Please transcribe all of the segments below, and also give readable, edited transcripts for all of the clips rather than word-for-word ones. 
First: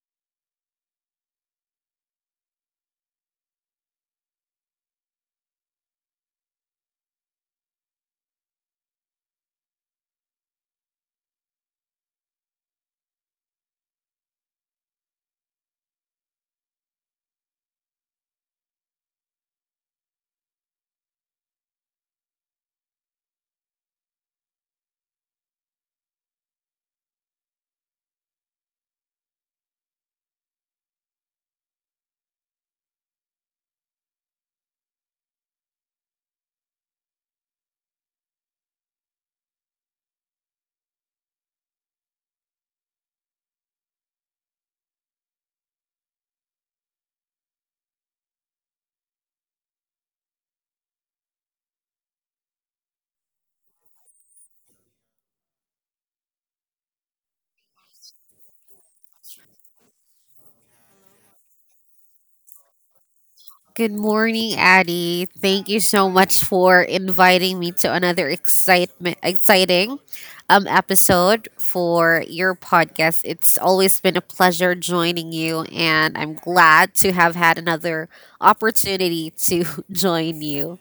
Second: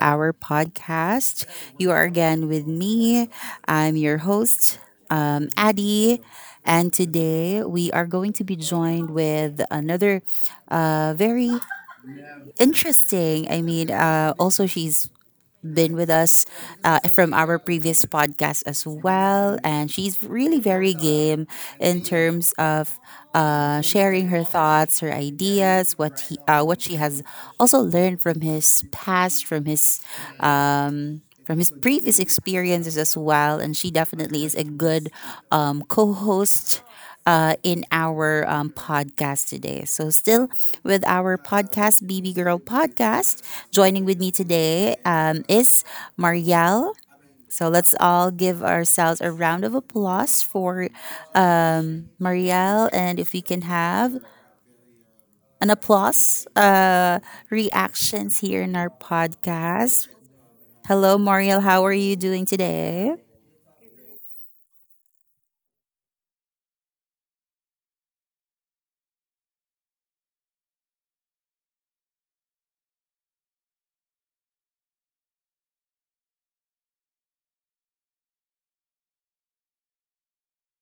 our podcast. You are again with me. I'm your host, Addie, and today we are going to be joined with another very interesting. I mean, also she's been with us from our previous podcast as well. And she's really very game in terms of sharing her thoughts, her ideas, what she has also learned from his past, from his previous experiences as well. And she definitely is a good co-host in our podcast today. So, still with our podcast, BB Girl Podcast, joining with me today is Marielle. So, let's all give ourselves a round of applause for Marielle. And if we can have an applause reactions here in our podcast. Hello, Marielle. How are you doing today? Good morning, Addie. Thank you so much for inviting me to another excitement exciting episode for your podcast. It's always been a pleasure joining you and I'm glad to have had another opportunity to join you.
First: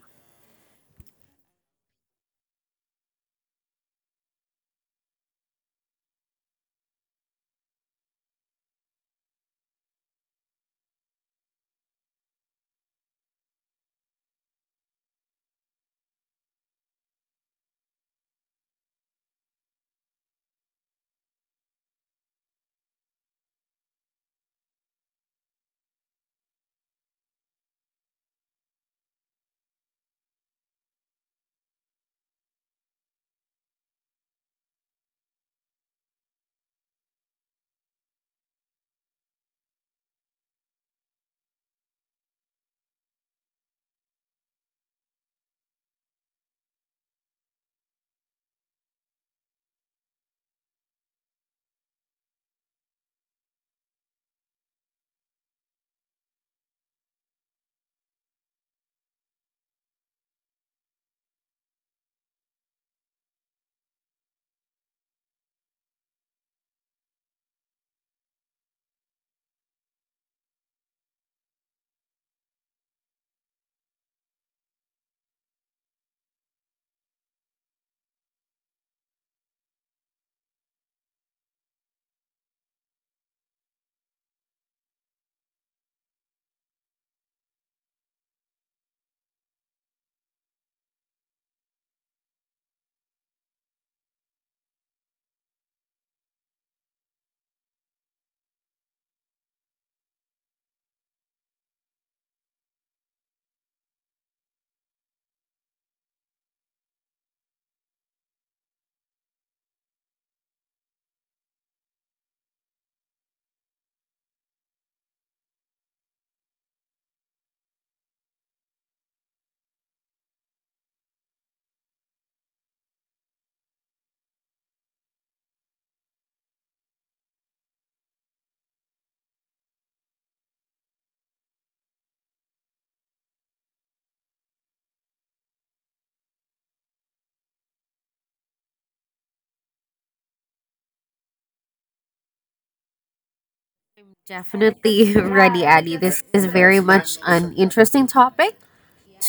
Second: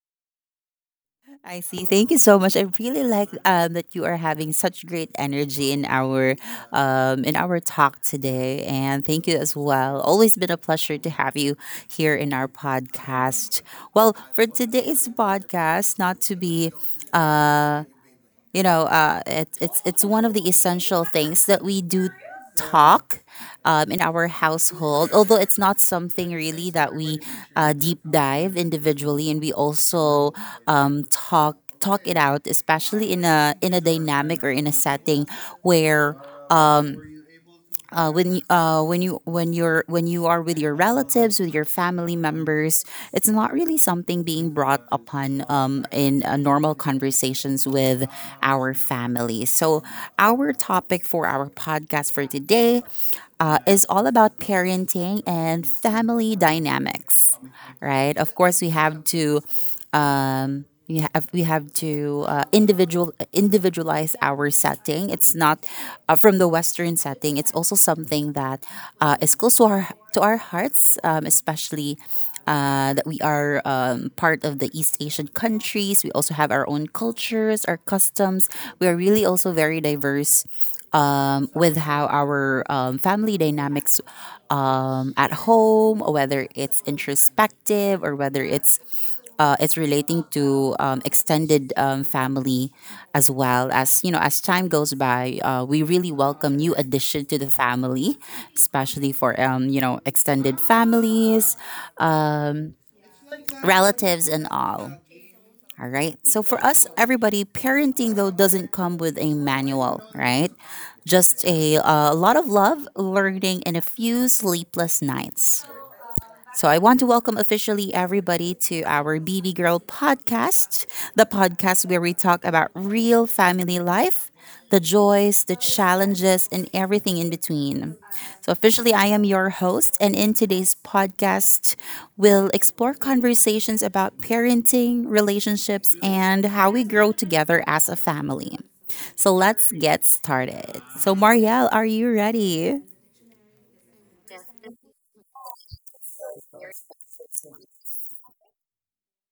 I see. Thank you so much. I really like that you are having such great energy in our talk today, and thank you as well. Always been a pleasure to have you here in our podcast. Well, for today's podcast, not to be it's one of the essential things that we do talk in our household. Although it's not something really that we deep dive individually, and we also talk it out, especially in a dynamic or in a setting where when you're when you are with your relatives, with your family members, it's not really something being brought upon in normal conversations with our family. So, our topic for our podcast for today is all about parenting and family dynamics, right? Of course, we have to. We have to individualize our setting. It's not from the Western setting. It's also something that is close to our hearts, especially that we are part of the East Asian countries. We also have our own cultures, our customs. We are really also very diverse with how our family dynamics at home, whether it's introspective or whether it's relating to extended family as well. As you know, as time goes by, we really welcome new addition to the family, especially for, you know, extended families, relatives, and all. All right, so for us, everybody, parenting though doesn't come with a manual, right? Just a lot of love, learning, and a few sleepless nights. So I want to welcome officially everybody to our BB Girl podcast, the podcast where we talk about real family life, the joys, the challenges, and everything in between. So officially I am your host, and in today's podcast, we'll explore conversations about parenting, relationships, and how we grow together as a family. So let's get started. So Marielle, are you ready? Definitely ready, Addie. This is very much an interesting topic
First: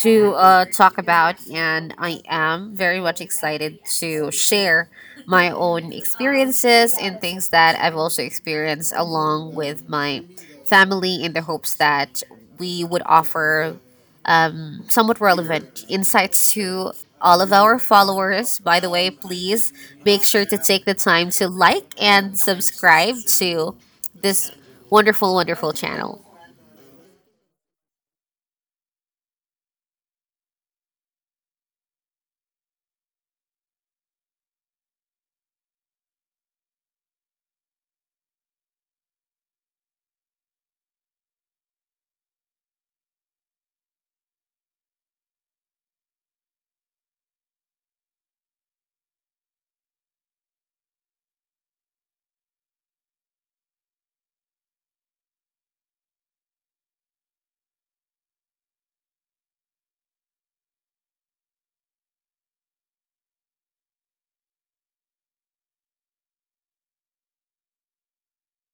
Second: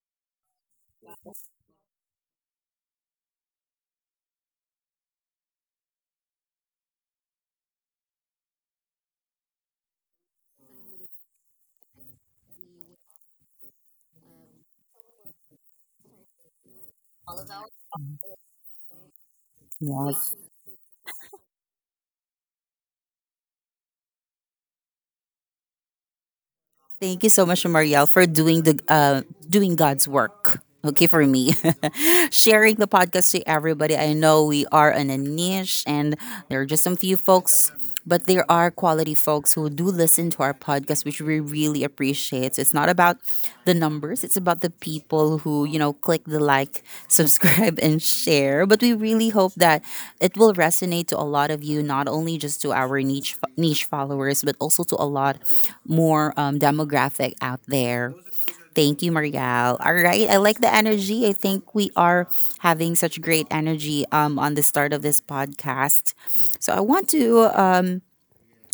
to talk about, and I am very much excited to share my own experiences and things that I've also experienced along with my family in the hopes that we would offer somewhat relevant insights to all of our followers. By the way, please make Yes. sure to take the time to like and subscribe to this wonderful, wonderful channel. Thank you so much, Marielle, for doing the doing God's work. Okay, for me, sharing the podcast to everybody. I know we are in a niche, and there are just some few folks, but there are quality folks who do listen to our podcast, which we really appreciate. It's not about the numbers. It's about the people who, you know, click the like, subscribe, and share. But we really hope that it will resonate to a lot of you, not only just to our niche followers, but also to a lot more demographic out there. Thank you, Marielle. All right, I like the energy. I think we are having such great energy on the start of this podcast. So uh,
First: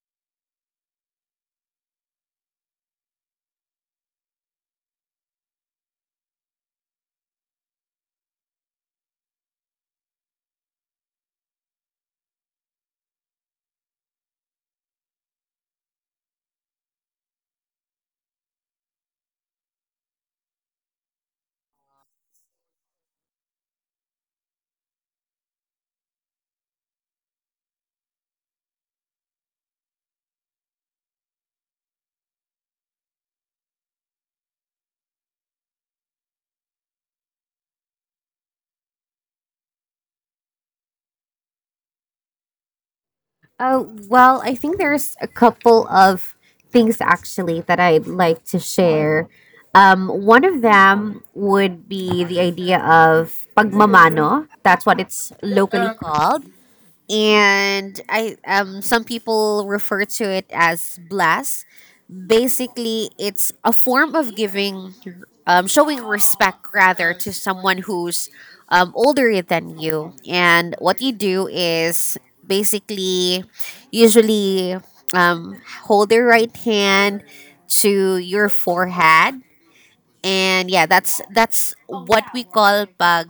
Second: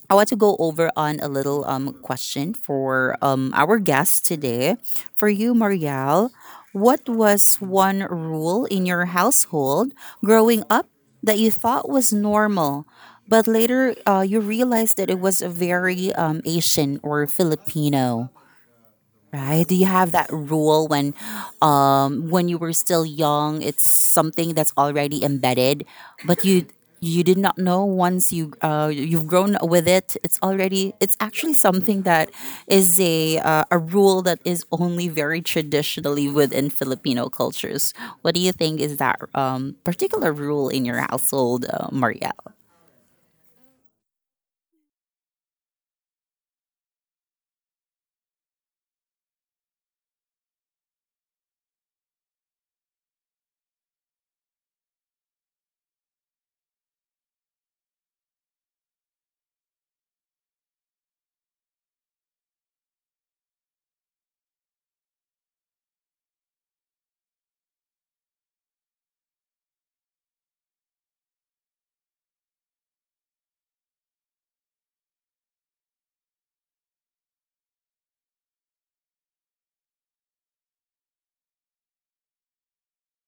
I want to go over on a little question for our guest today. For you, Marielle, what was one rule in your household growing up that you thought was normal, but later you realized that it was a very Asian or Filipino? Right? Do you have that rule when you were still young, it's something that's already embedded, but you did not know once you you've grown with it, it's already, it's actually something that is a rule that is only very traditionally within Filipino cultures. What do you think is that particular rule in your household, Marielle? Oh, well, I think there's a couple of things actually that I'd like to share. One of them would be the idea of pagmamano. That's what it's locally called. And I some people refer to it as blast, basically. It's a form of giving, showing respect rather, to someone who's older than you. And what you do is basically, usually, hold your right hand to your forehead. And yeah, that's what we call pag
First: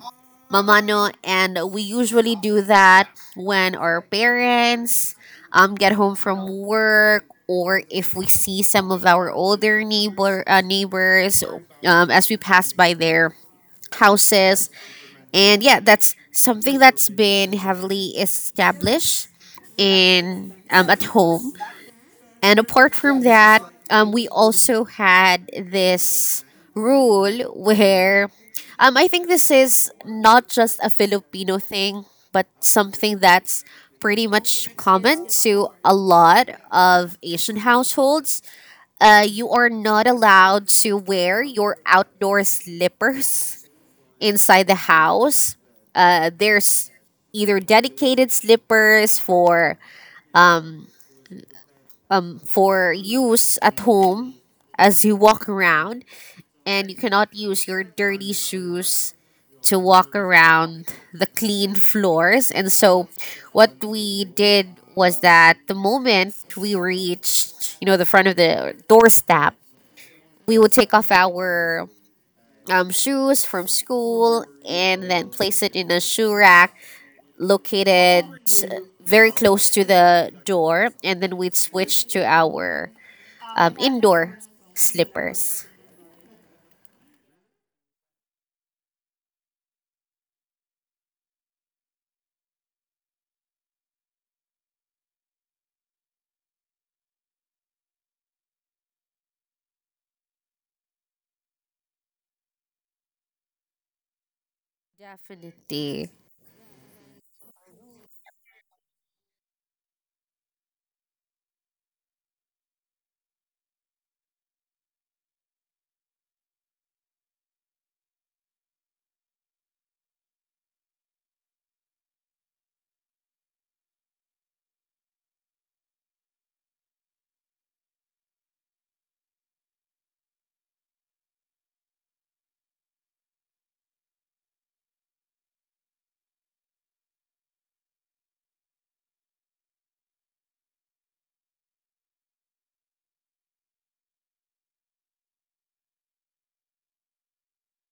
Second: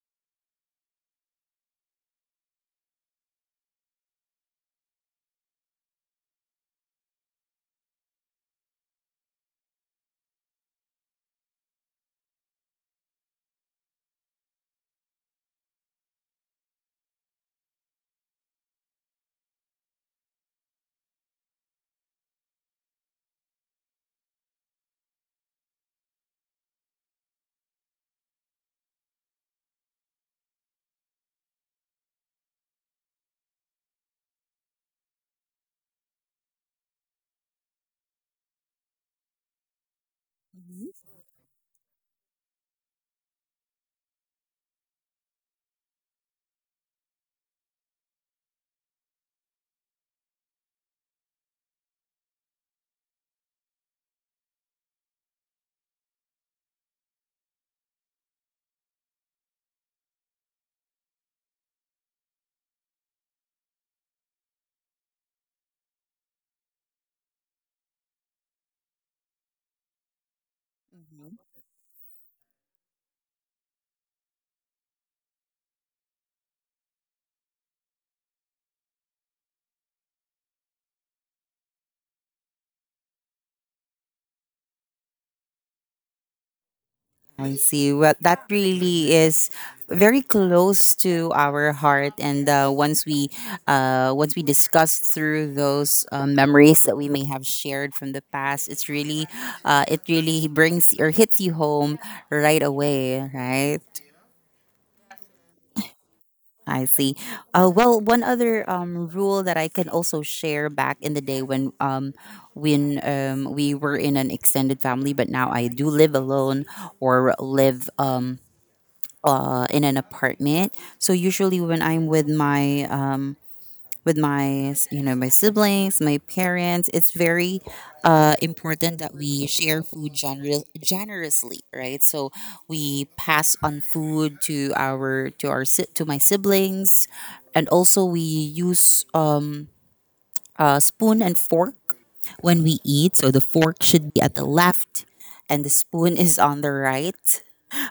mamano and we usually do that when our parents get home from work, or if we see some of our older neighbors as we pass by their houses. And yeah, that's something that's been heavily established in, at home. And apart from that, we also had this rule where, I think this is not just a Filipino thing, but something that's pretty much common to a lot of Asian households. You are not allowed to wear your outdoor slippers inside the house. There's either dedicated slippers for use at home as you walk around, and you cannot use your dirty shoes to walk around the clean floors. And so, what we did was that the moment we reached, you know, the front of the doorstep, we would take off our shoes from school and then place it in a shoe rack located very close to the door, and then we'd switch to our indoor slippers. I see. Well, that really is very close to our heart, and once we discuss through those memories that we may have shared from the past, it really brings or hits you home right away, right? Definitely. I see. Well, one other rule that I can also share back in the day when we were in an extended family, but now I do live alone or live in an apartment. So usually when I'm with my you know my siblings, my parents, it's very important that we share food generously, right? So we pass on food to to my siblings, and also we use spoon and fork when we eat. So the fork should be at the left, and the spoon is on the right.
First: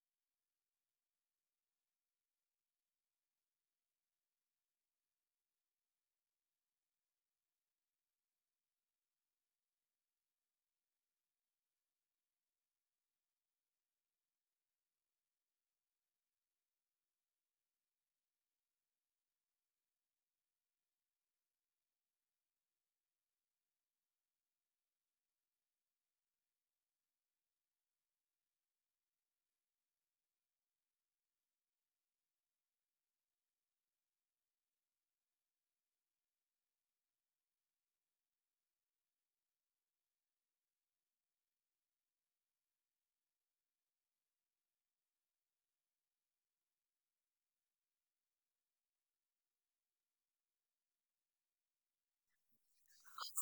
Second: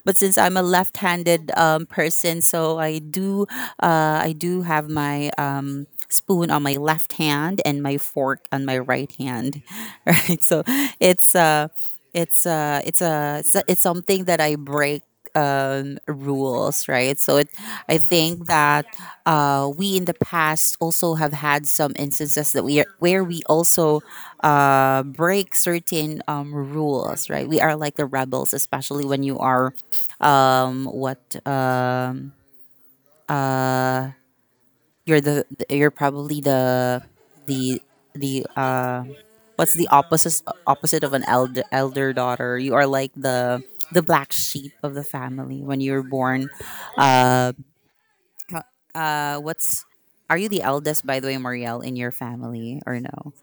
But since I'm a left-handed person, so I do have my spoon on my left hand and my fork on my right hand, right? So it's uh, it's it's something that I break rules, right? So it, I think that we in the past also have had some instances where we also break certain rules, right? We are like the rebels, especially when you are what um you're probably the the what's the opposite of an elder daughter. You are like the black sheep of the family when you're born uh what's Are you the eldest, by the way, Marielle, in your family or no?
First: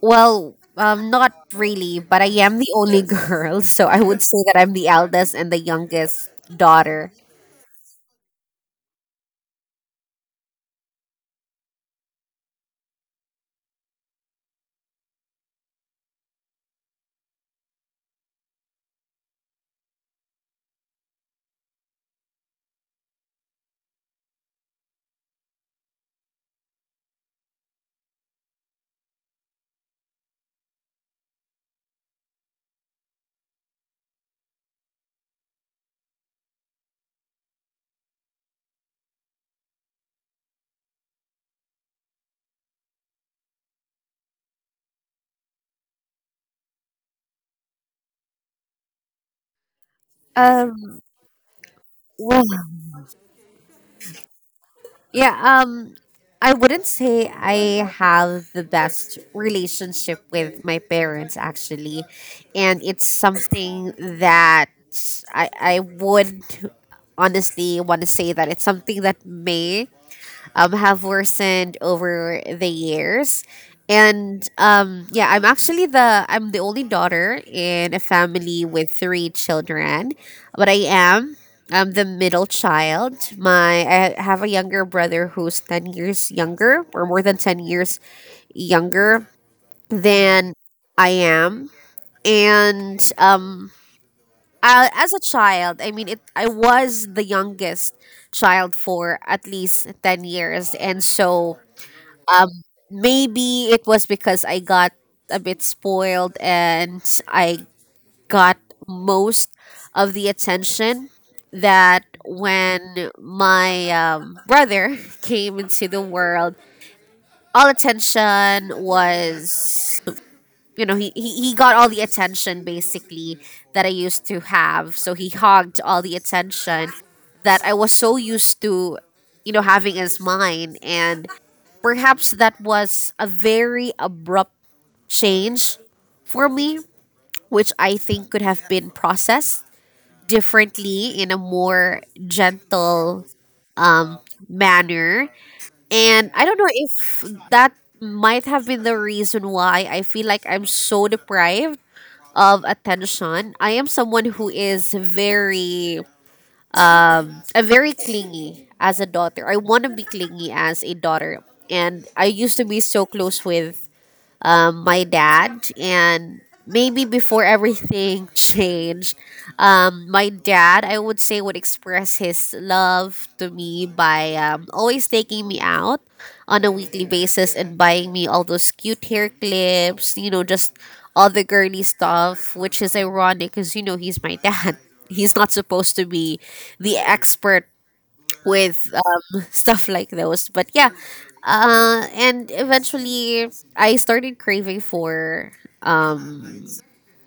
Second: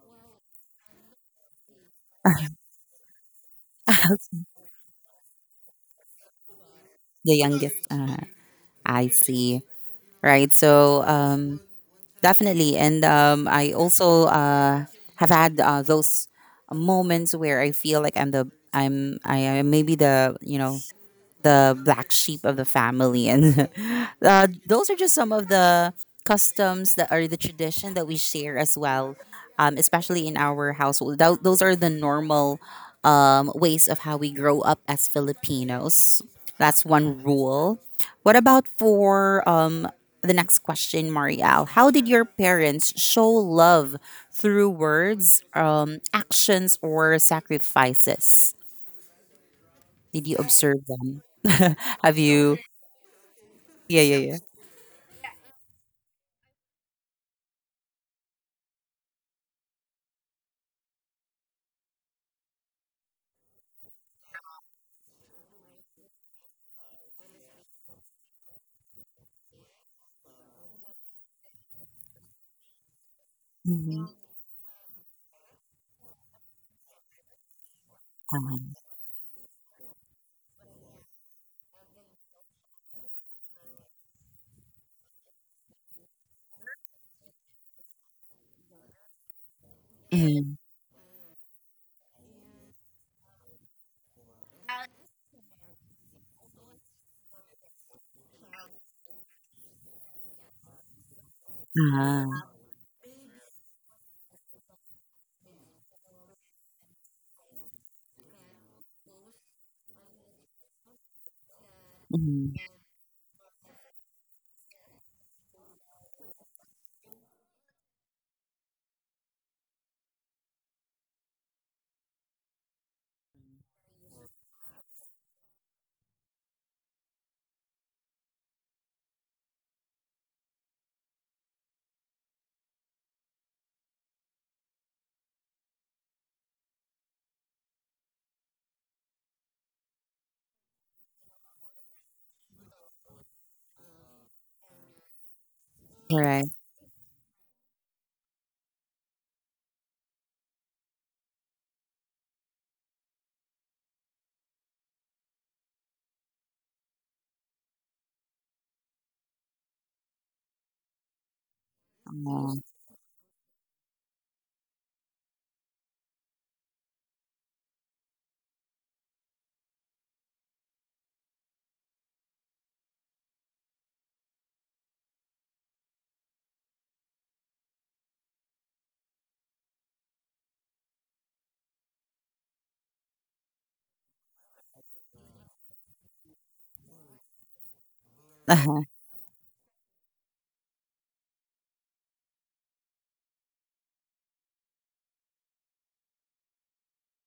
Well, not really, but I am the only girl, so I would say that I'm the eldest and the youngest daughter. The youngest, I see. Right, so um, definitely. And I also have had those moments where I feel like I am maybe, the you know, the black sheep of the family. And those are just some of the customs that are the tradition that we share as well, especially in our household. Those are the normal ways of how we grow up as Filipinos. That's one rule. What about for the next question, Marielle? How did your parents show love through words, actions, or sacrifices? Did you observe Um, them? Have well, you? Yeah, yeah, yeah. yeah, um, I wouldn't say I have the best relationship with my parents, actually. And it's something that I would honestly want to say that it's something that may, have worsened over the years. Mhm, And Yeah, I'm actually the I'm the only daughter in a family mhm, with three children, but I'm the middle child. My I have a younger brother who's 10 years younger, or more than 10 years younger than mhm. I am. And I, as a child, I mean, I was the youngest child for at least 10 years. And so Ah, maybe it was because I got a bit spoiled and I got most of the attention, that mhm. when my brother came into the world, all attention was, you know, he got all the attention basically that I used to have. So he hogged all the attention that I was so used to, you know, having as mine. And perhaps that was a very abrupt change for me, which I think could have been processed differently in a more gentle manner. And I Correct. don't know if that might have been the reason why I feel like I'm so deprived of attention. I am someone who is a very clingy as a daughter. I want to be clingy as a daughter. And I Aw. used to be so close with my dad. And maybe before everything changed, my dad, I would say, would express his love to me by, always taking me out on a weekly basis and buying me all those cute hair clips, you know, just all the girly stuff, which is ironic because, you know, he's my dad. He's not supposed to be the expert Uh-huh. with, stuff like those. But yeah, and eventually I started craving for, um,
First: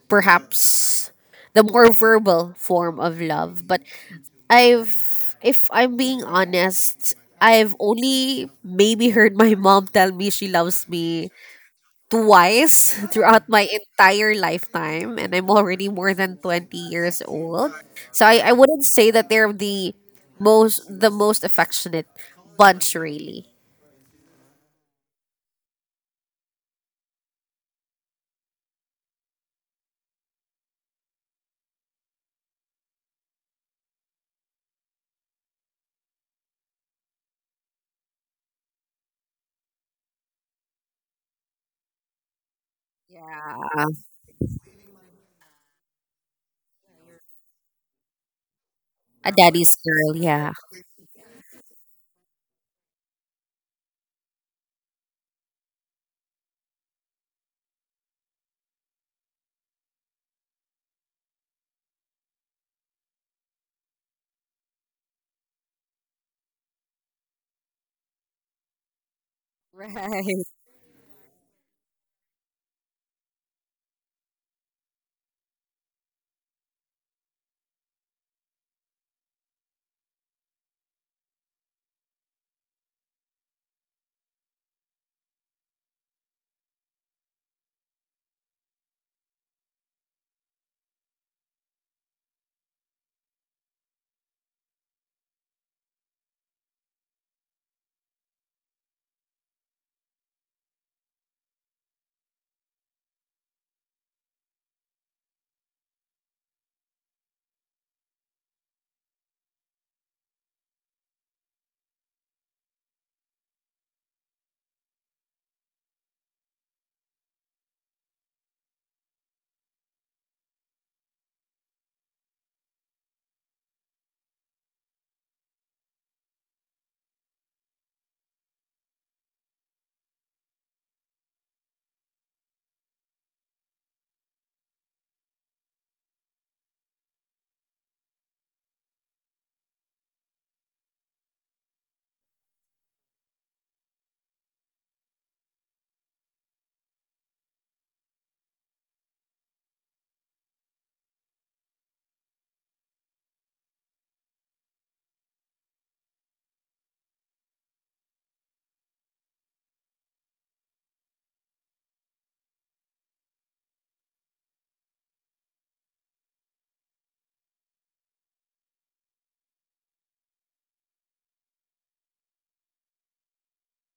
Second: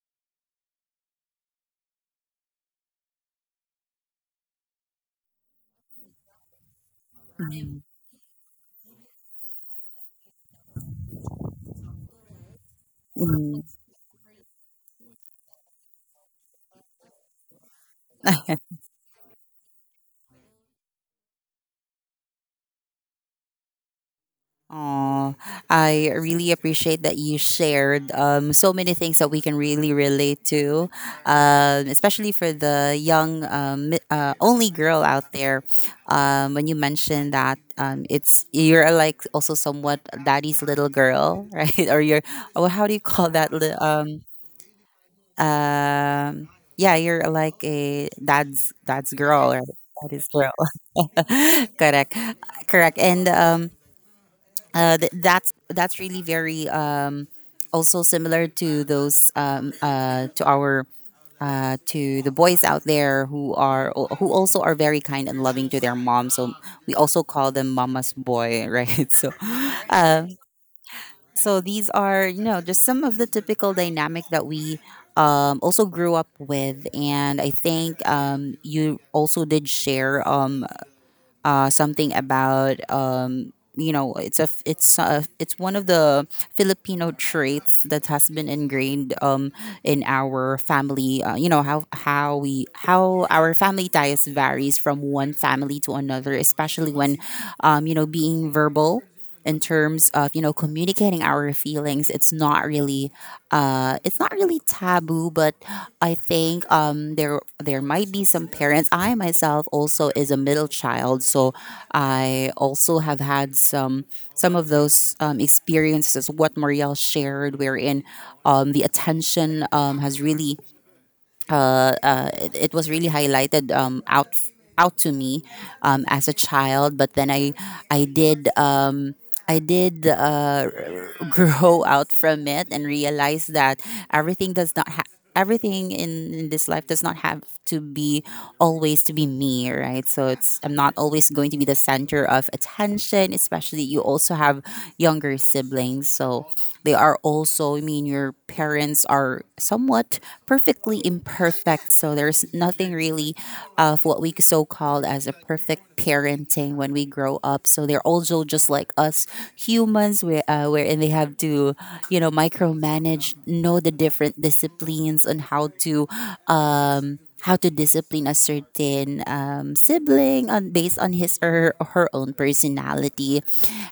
perhaps, the more verbal form of love. But if I'm being honest, I've only maybe heard my mom tell me she loves me twice throughout Mhm. my entire lifetime, and I'm already more than 20 years old. So I wouldn't say that they're the most affectionate bunch, really. Aw, I really appreciate that you shared so many things that we can really relate to, especially for the young only girl out there. When you mentioned that it's you're like also somewhat daddy's little girl, right? Or you're, oh, how do you call that? Yeah, Um, yeah, you're like a dad's a girl or daddy's girl. daddy's Yeah. girl. Correct, correct. And that's really very also similar to those to our to the boys out there who are who also are very kind and loving to their mom. So we also call them mama's boy, right? So uh, Right, so these are, you know, just some of the typical dynamic that we also grew up with, and I think you also did share something about um, you know, it's a it's a, it's one of the Filipino traits that has been ingrained in our family. You know how we how our family ties varies from one family to another, especially when, um, you know, being verbal in terms of, you know, communicating our feelings, it's not really taboo. But I think there there might be some parents. I myself also is a middle child, so I also have had some of those experiences what Marielle shared, wherein the attention has really it was really highlighted out to me as a child. But then I did. Um, I did. grow out from it and realize that everything in this life does not have to be always to be me, right? So it's I'm not always going to be the center of attention, especially you also have younger siblings. So they are also, I mean, your parents are somewhat perfectly imperfect. So there's nothing really of what we so called as a perfect parenting when we grow up. So they're also just like us humans, wherein they have to, you know, micromanage, know the different disciplines on how to. How to discipline a certain sibling on based on his or her own personality,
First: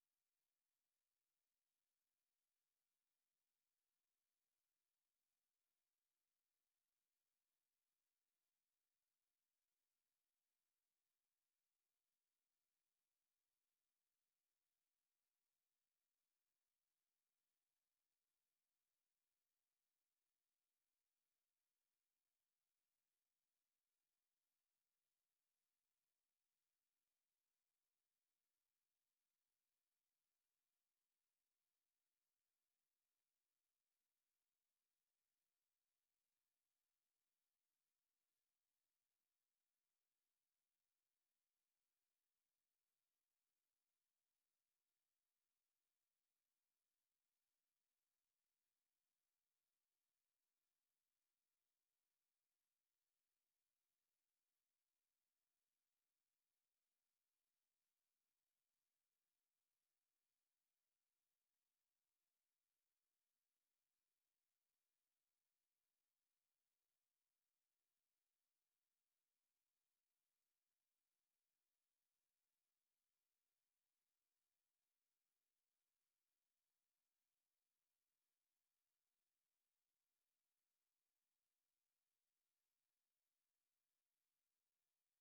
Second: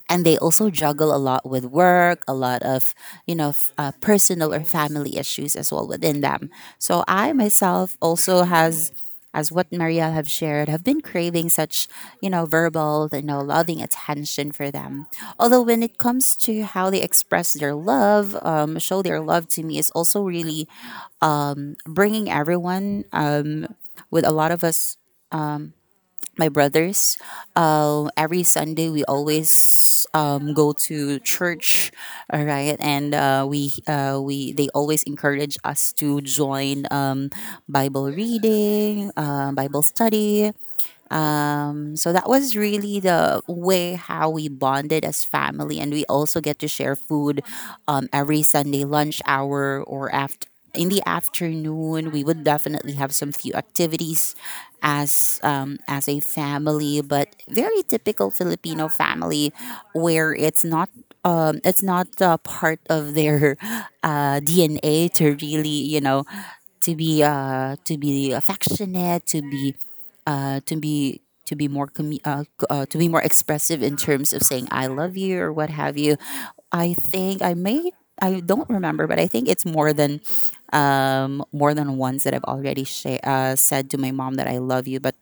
and they also juggle a lot with work, a lot of personal or family issues as well within them. So I myself also has, as what Marielle have shared, have been craving such, verbal, loving attention for them. Although when it comes to how they express their love, show their love to me is also really bringing everyone with a lot of us, my brothers. Every Sunday, we always go to church, all right, and we they always encourage us to join Bible reading, Bible study, so that was really the way how we bonded as family, and we also get to share food every Sunday lunch hour or after. In the afternoon, we would definitely have some few activities as a family, but very typical Filipino family where it's not part of their DNA to really to be affectionate, to be to be to be more to be more expressive in terms of saying I love you or what have you. I think I don't remember, but I think it's more than once that I've already said to my mom that I love you. But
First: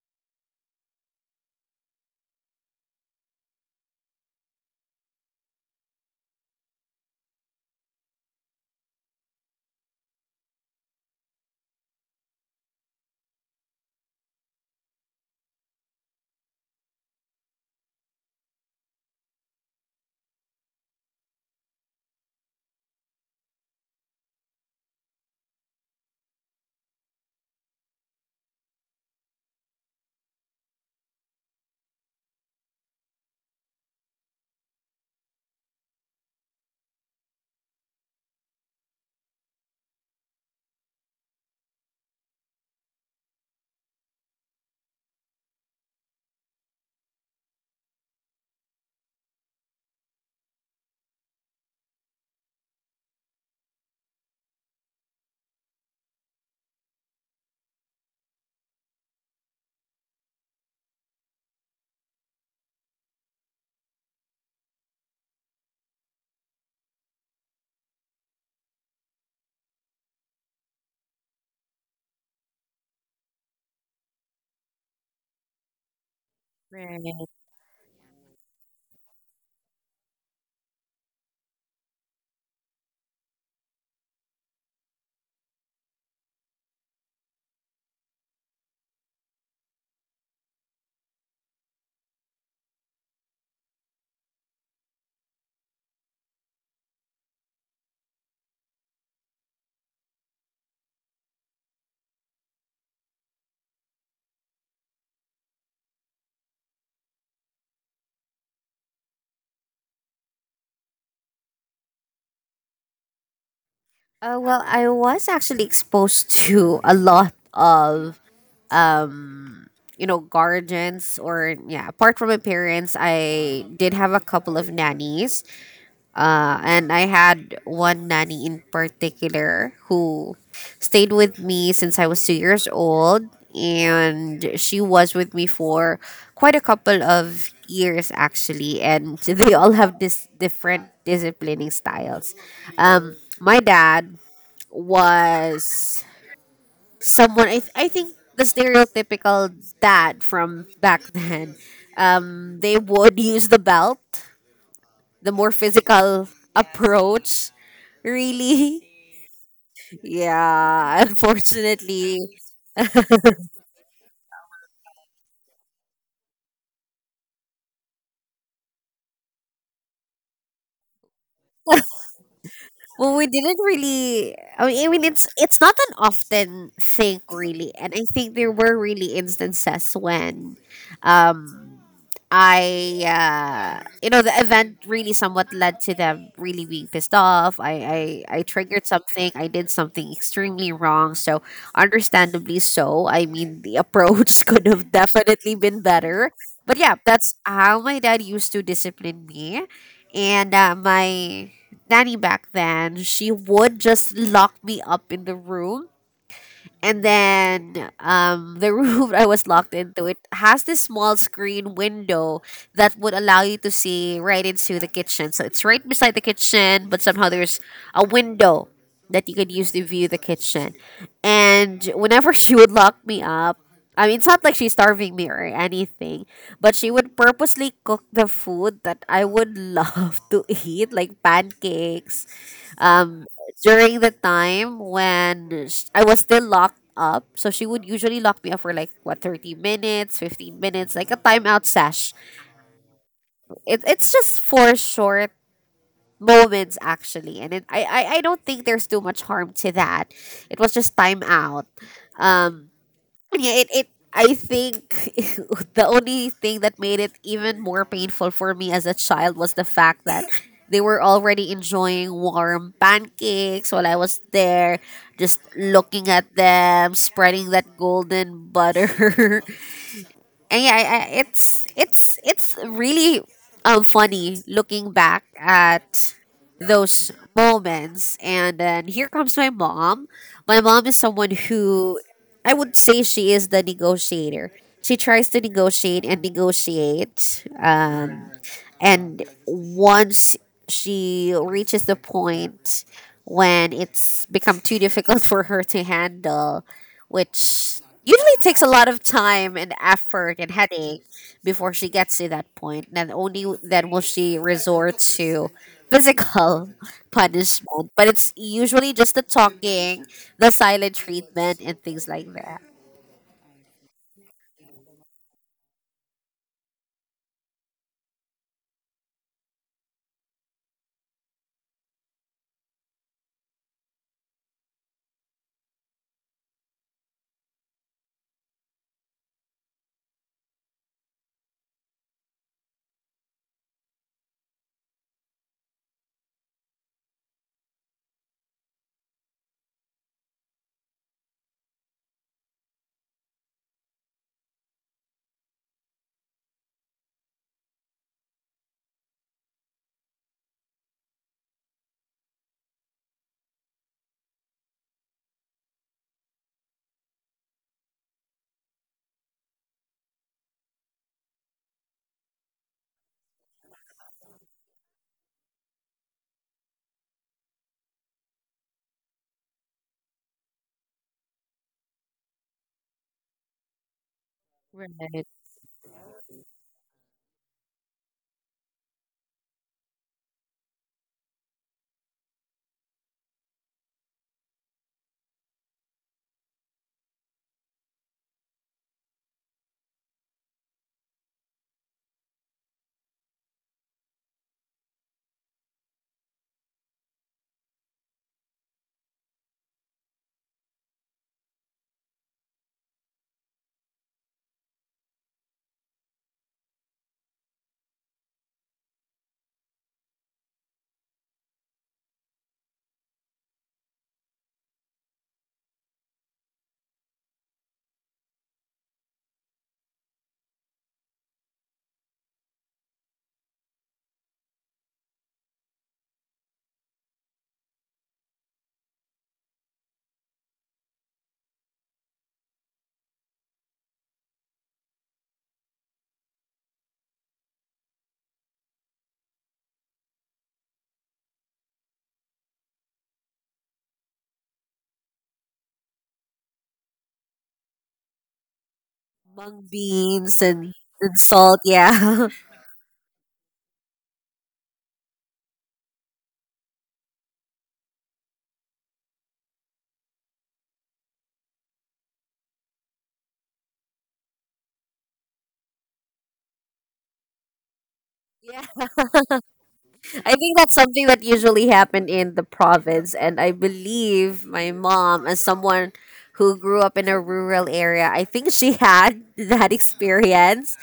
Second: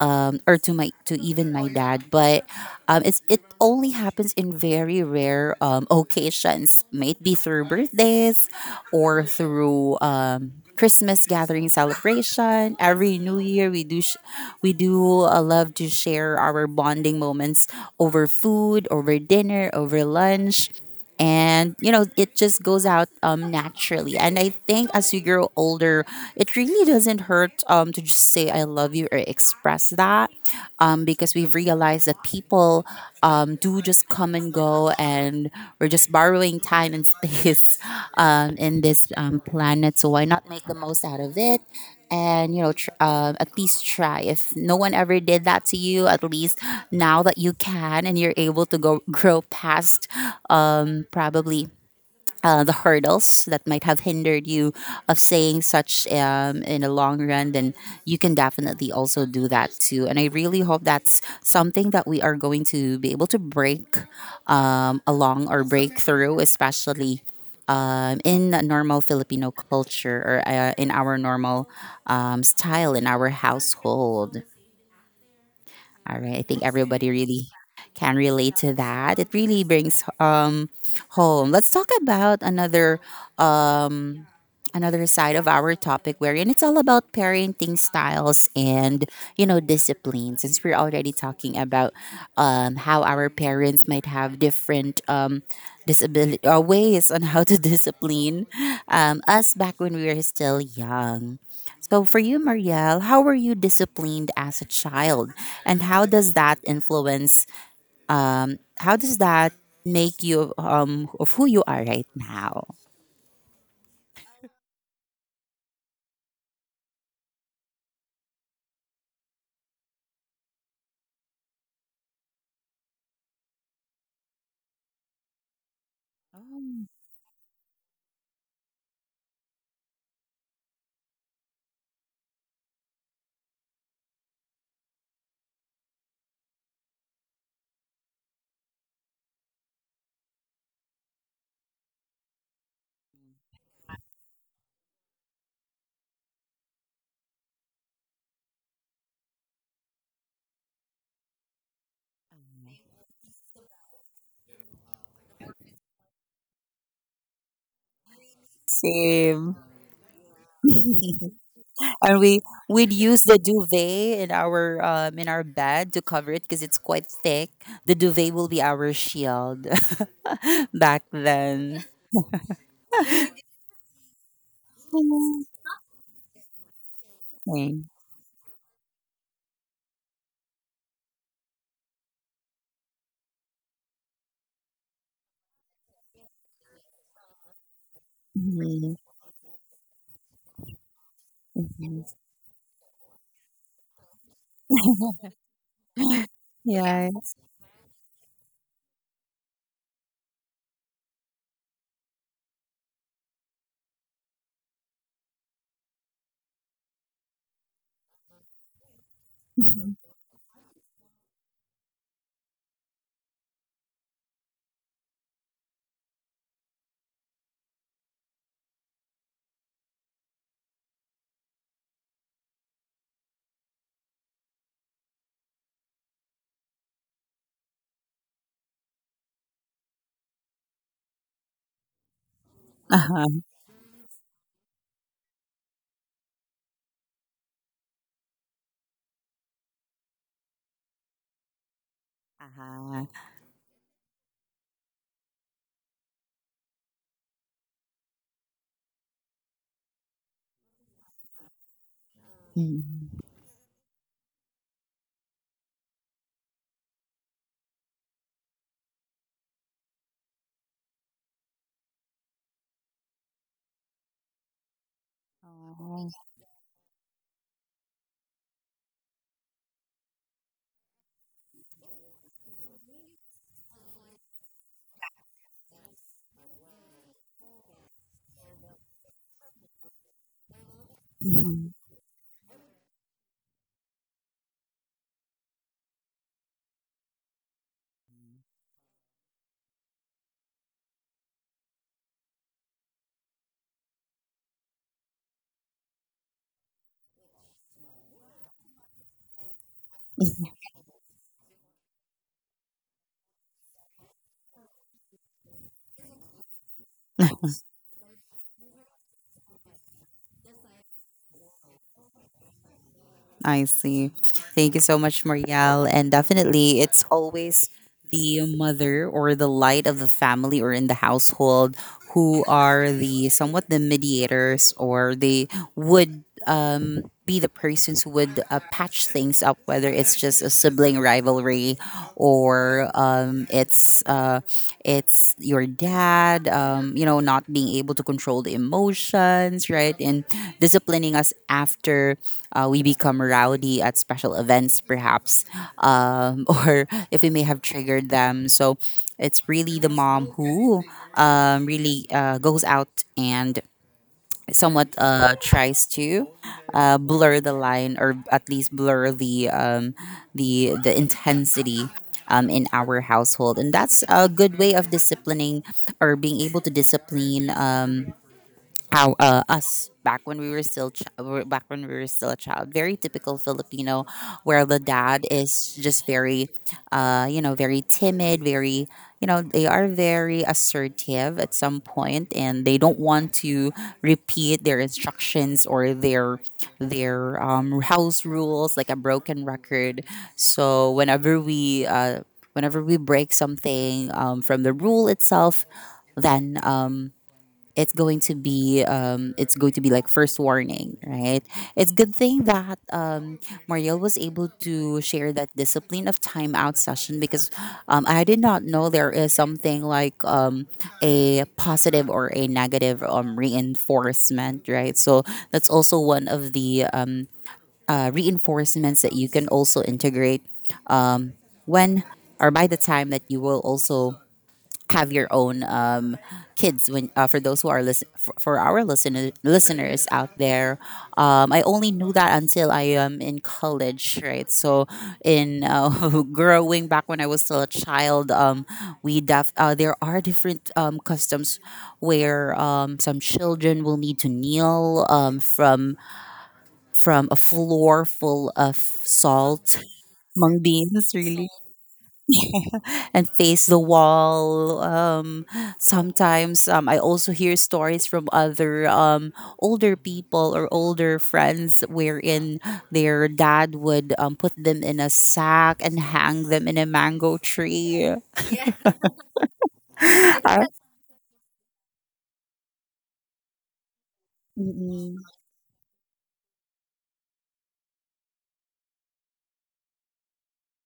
or to my to even my dad. But it only happens in very rare occasions. Might be through birthdays or through Christmas gathering celebration. Every New Year we do love to share our bonding moments over food, over dinner, over lunch. And you know it just goes out naturally. And I think as you grow older, it really doesn't hurt to just say I love you or express that, because we've realized that people do just come and go, and we're just borrowing time and space in this planet. So why not make the most out of it, and at least try. If no one ever did that to you, at least now that you can and you're able to go grow past probably the hurdles that might have hindered you of saying such, in the long run, then you can definitely also do that too. And I really hope that's something that we are going to be able to break, along or break through, especially in a normal Filipino culture or in our normal style in our household. All right. I think everybody right. really can relate to that. It really brings home. Let's talk about another um another side of our topic, wherein it's all about parenting styles and discipline, since we're already talking about how our parents might have different disability ways on how to discipline us back when we were still young. So for you, Marielle, how were you disciplined as a child, and how does that um, how does that make you of who you are right now? Well, I was actually exposed to a lot of, um you know, guardians, or yeah, apart from my parents, I did have a couple of nannies. And I had one nanny in particular who stayed with me since I was 2 years old. And she was with me for quite a couple of years, actually. And they all have this different disciplining styles. My dad was someone, I think the stereotypical dad from back then. They would use the belt, the more physical approach, really. Same. Yeah, And unfortunately. we'd use the duvet in our bed to cover it because it's quite thick. The duvet will be our shield back then. Well, we didn't really, I mean, it's Okay. not an often thing really, and I think there were really instances when, um, I, you know, the event really somewhat led to them really being pissed off. I triggered Mhm. something. I did something extremely wrong. So, understandably so. I mean, the approach could have definitely been better. But yeah, Yeah. that's how my dad used to discipline me. And my nanny back then, she would just lock me up in the room. And then, the room I was locked into, it has this small screen window that would allow you to see right into the kitchen. So it's right beside the kitchen, but somehow there's a window that you could use to view the kitchen. And whenever she would lock me up, I mean, it's not like she's starving me or anything, but she would purposely cook the food that I would love to eat, like pancakes, um Uh-huh. during the time when I was still locked up. So she would usually lock me up for like what, 30 minutes, 15 minutes, like a timeout sash. Uh-huh. It's just for short moments actually, and it, I don't think there's too much harm to that. It was just time out. um Mhm. yeah, it I think the only thing that made it even more painful for me as a child was the fact that they were already enjoying warm pancakes while I was there, just looking at them, spreading that golden butter. And yeah, it's it's really funny looking back at those moments. And then here comes my mom. My mom is someone who, I would say, she is the negotiator. She tries to negotiate and negotiate. And once she reaches the point when it's become too difficult for her to handle, which usually takes a lot of time and effort Oh. and headache before she gets to that point, then only then will she resort to physical punishment. But it's usually just the talking, the silent treatment, and things like that. I see. Thank you so much, Marielle. And definitely, it's always the mother or the light of the family or in the household, who are the somewhat the mediators, or they would be the persons who would patch things up, whether it's just a sibling rivalry or it's your dad, you know, not being able to control the emotions, right? And disciplining us after we become rowdy at special events, perhaps, or if we may have triggered them. So it's really the mom who really goes out and somewhat tries to blur the line or at least blur the the intensity in our household. And that's a good way of disciplining or being able to discipline, how us back when we were still ch- we back when we were still a child. Very typical Filipino where the dad Right. is just very very timid, very, they are very assertive at some point, and they don't want to repeat their instructions or their house rules like a broken record. So whenever we break something from the rule itself, then it's going to be like first warning, right? It's good thing that Mariel was able to share that discipline of timeout session, because I did not know there is something like a positive or a negative reinforcement, right? So that's also one of the reinforcements that you can also integrate when, or by the time that you will also have your own kids. When for those who are for our listeners out there, I only knew that until I am in college, right? So in growing back when I was still a child, there are different customs where some children will need to kneel, from a floor full of Mung salt, beans, mung beans and really, salt, yeah. and face the wall. Sometimes I also hear stories from other older people or older friends, wherein their dad would put them in a sack and hang them in a mango tree. I think Uh, that's something that usually happened in the province. And I believe my mm, mom, as someone who grew up in a rural area, I think she had that experience.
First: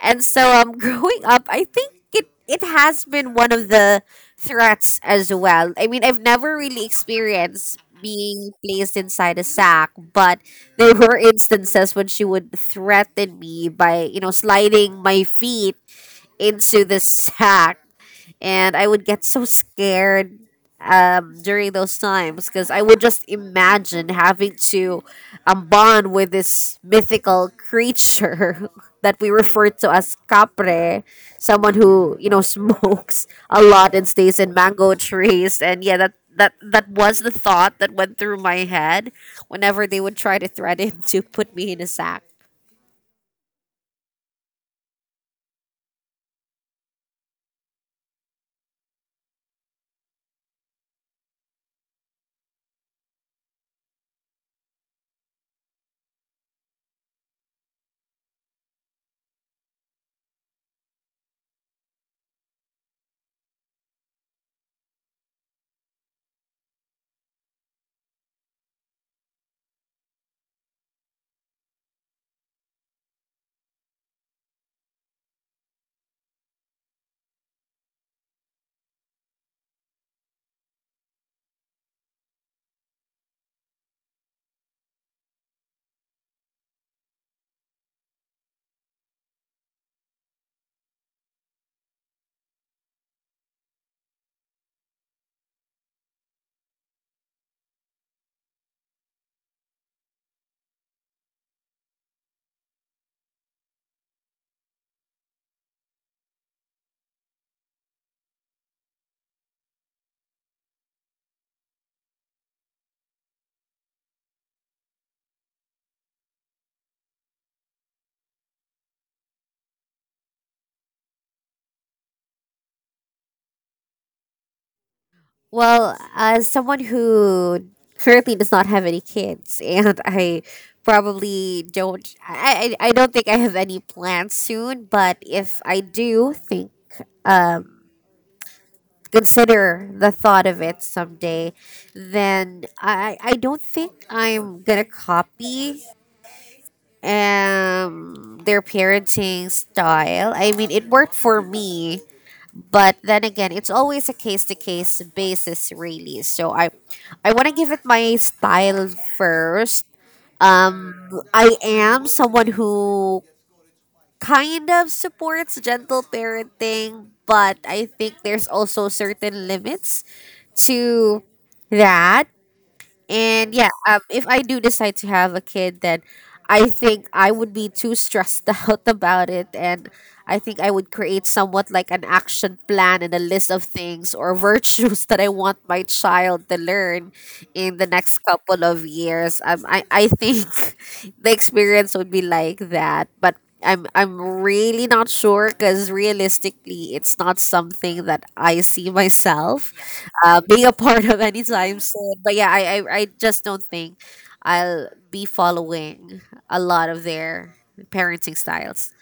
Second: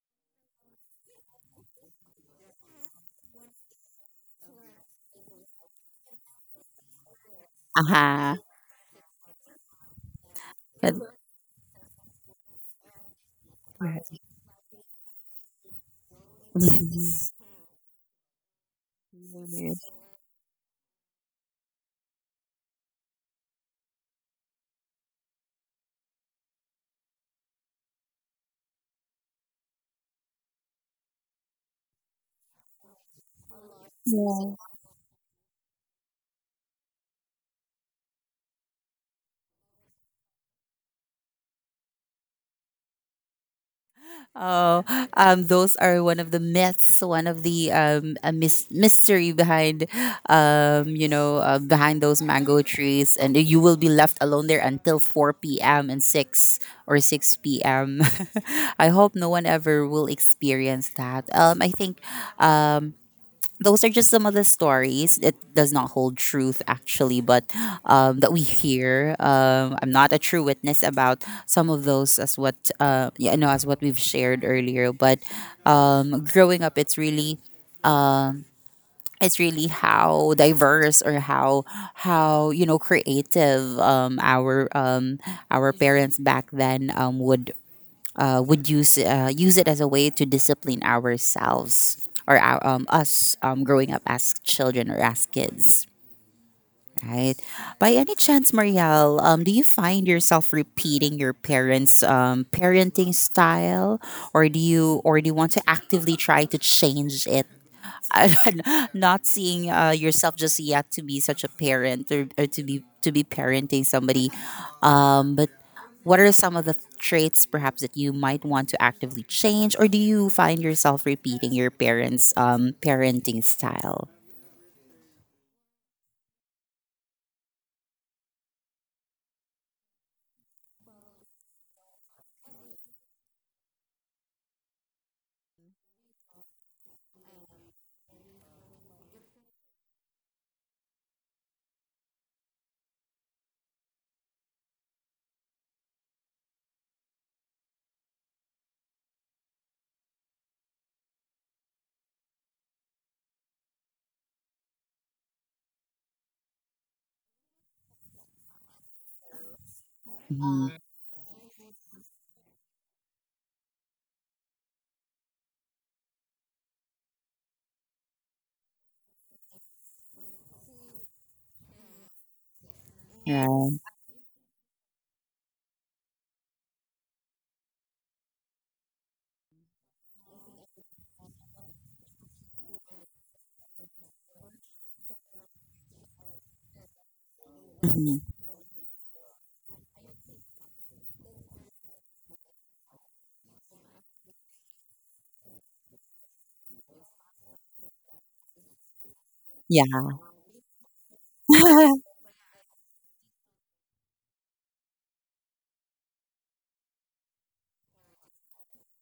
And so, growing up, I think it has been one of the threats as well. I mean, I've never really experienced aha. being placed inside a sack, but there But- were instances when she would threaten me by, you know, sliding my feet into the sack, and I would get so scared, during those times, because I would just imagine having to, bond with this mythical creature that we refer to as capre, someone who, you know, smokes a lot and stays in mango trees, and yeah, that. That was the thought that went through my head whenever they would try to threaten to put me in a sack. Oh, those are one of the myths, one of the mystery behind, behind those mango trees, and you will be left alone there until four p.m. and six p.m. I hope no one ever will experience that. I think those are just some of the stories. It does not hold truth actually, but that we hear. I'm not a true witness about some of those, as what yeah, no, as what we've shared earlier. But growing up, it's really, how diverse or how creative, our parents back then would use, use it as a way to discipline ourselves, or our, us growing up as children or as kids, right? By any chance, Marielle, do you find yourself repeating your parents' parenting style, or do you want to actively try to change it? Not seeing yourself just yet to be such a parent, or to be parenting somebody, but what are some of the traits perhaps that you might want to actively change, or do you find yourself repeating your parents' parenting style? Well, as someone who currently does not have any kids, and I probably don't, I don't think I have any plans soon. But if I do think, consider the thought of it someday, then I don't think I'm gonna copy their parenting style. I mean, it worked for me, but then again, it's always a case to case basis, really. So I want to give it my style first. Mhm. um I am someone who kind of supports gentle parenting, but I think there's also certain limits to that. Yeah. And yeah, if I do decide to have a kid, then I think I would be too stressed out about it. And I think I would create somewhat like an action plan and a list of things or virtues that I want my child to learn in the next Mhm. couple of years. I think the experience would be like that. But I'm really not sure because realistically, it's not something that I see myself Yeah. Being a part of anytime soon. But yeah, I just don't think I'll be following a lot of their parenting styles.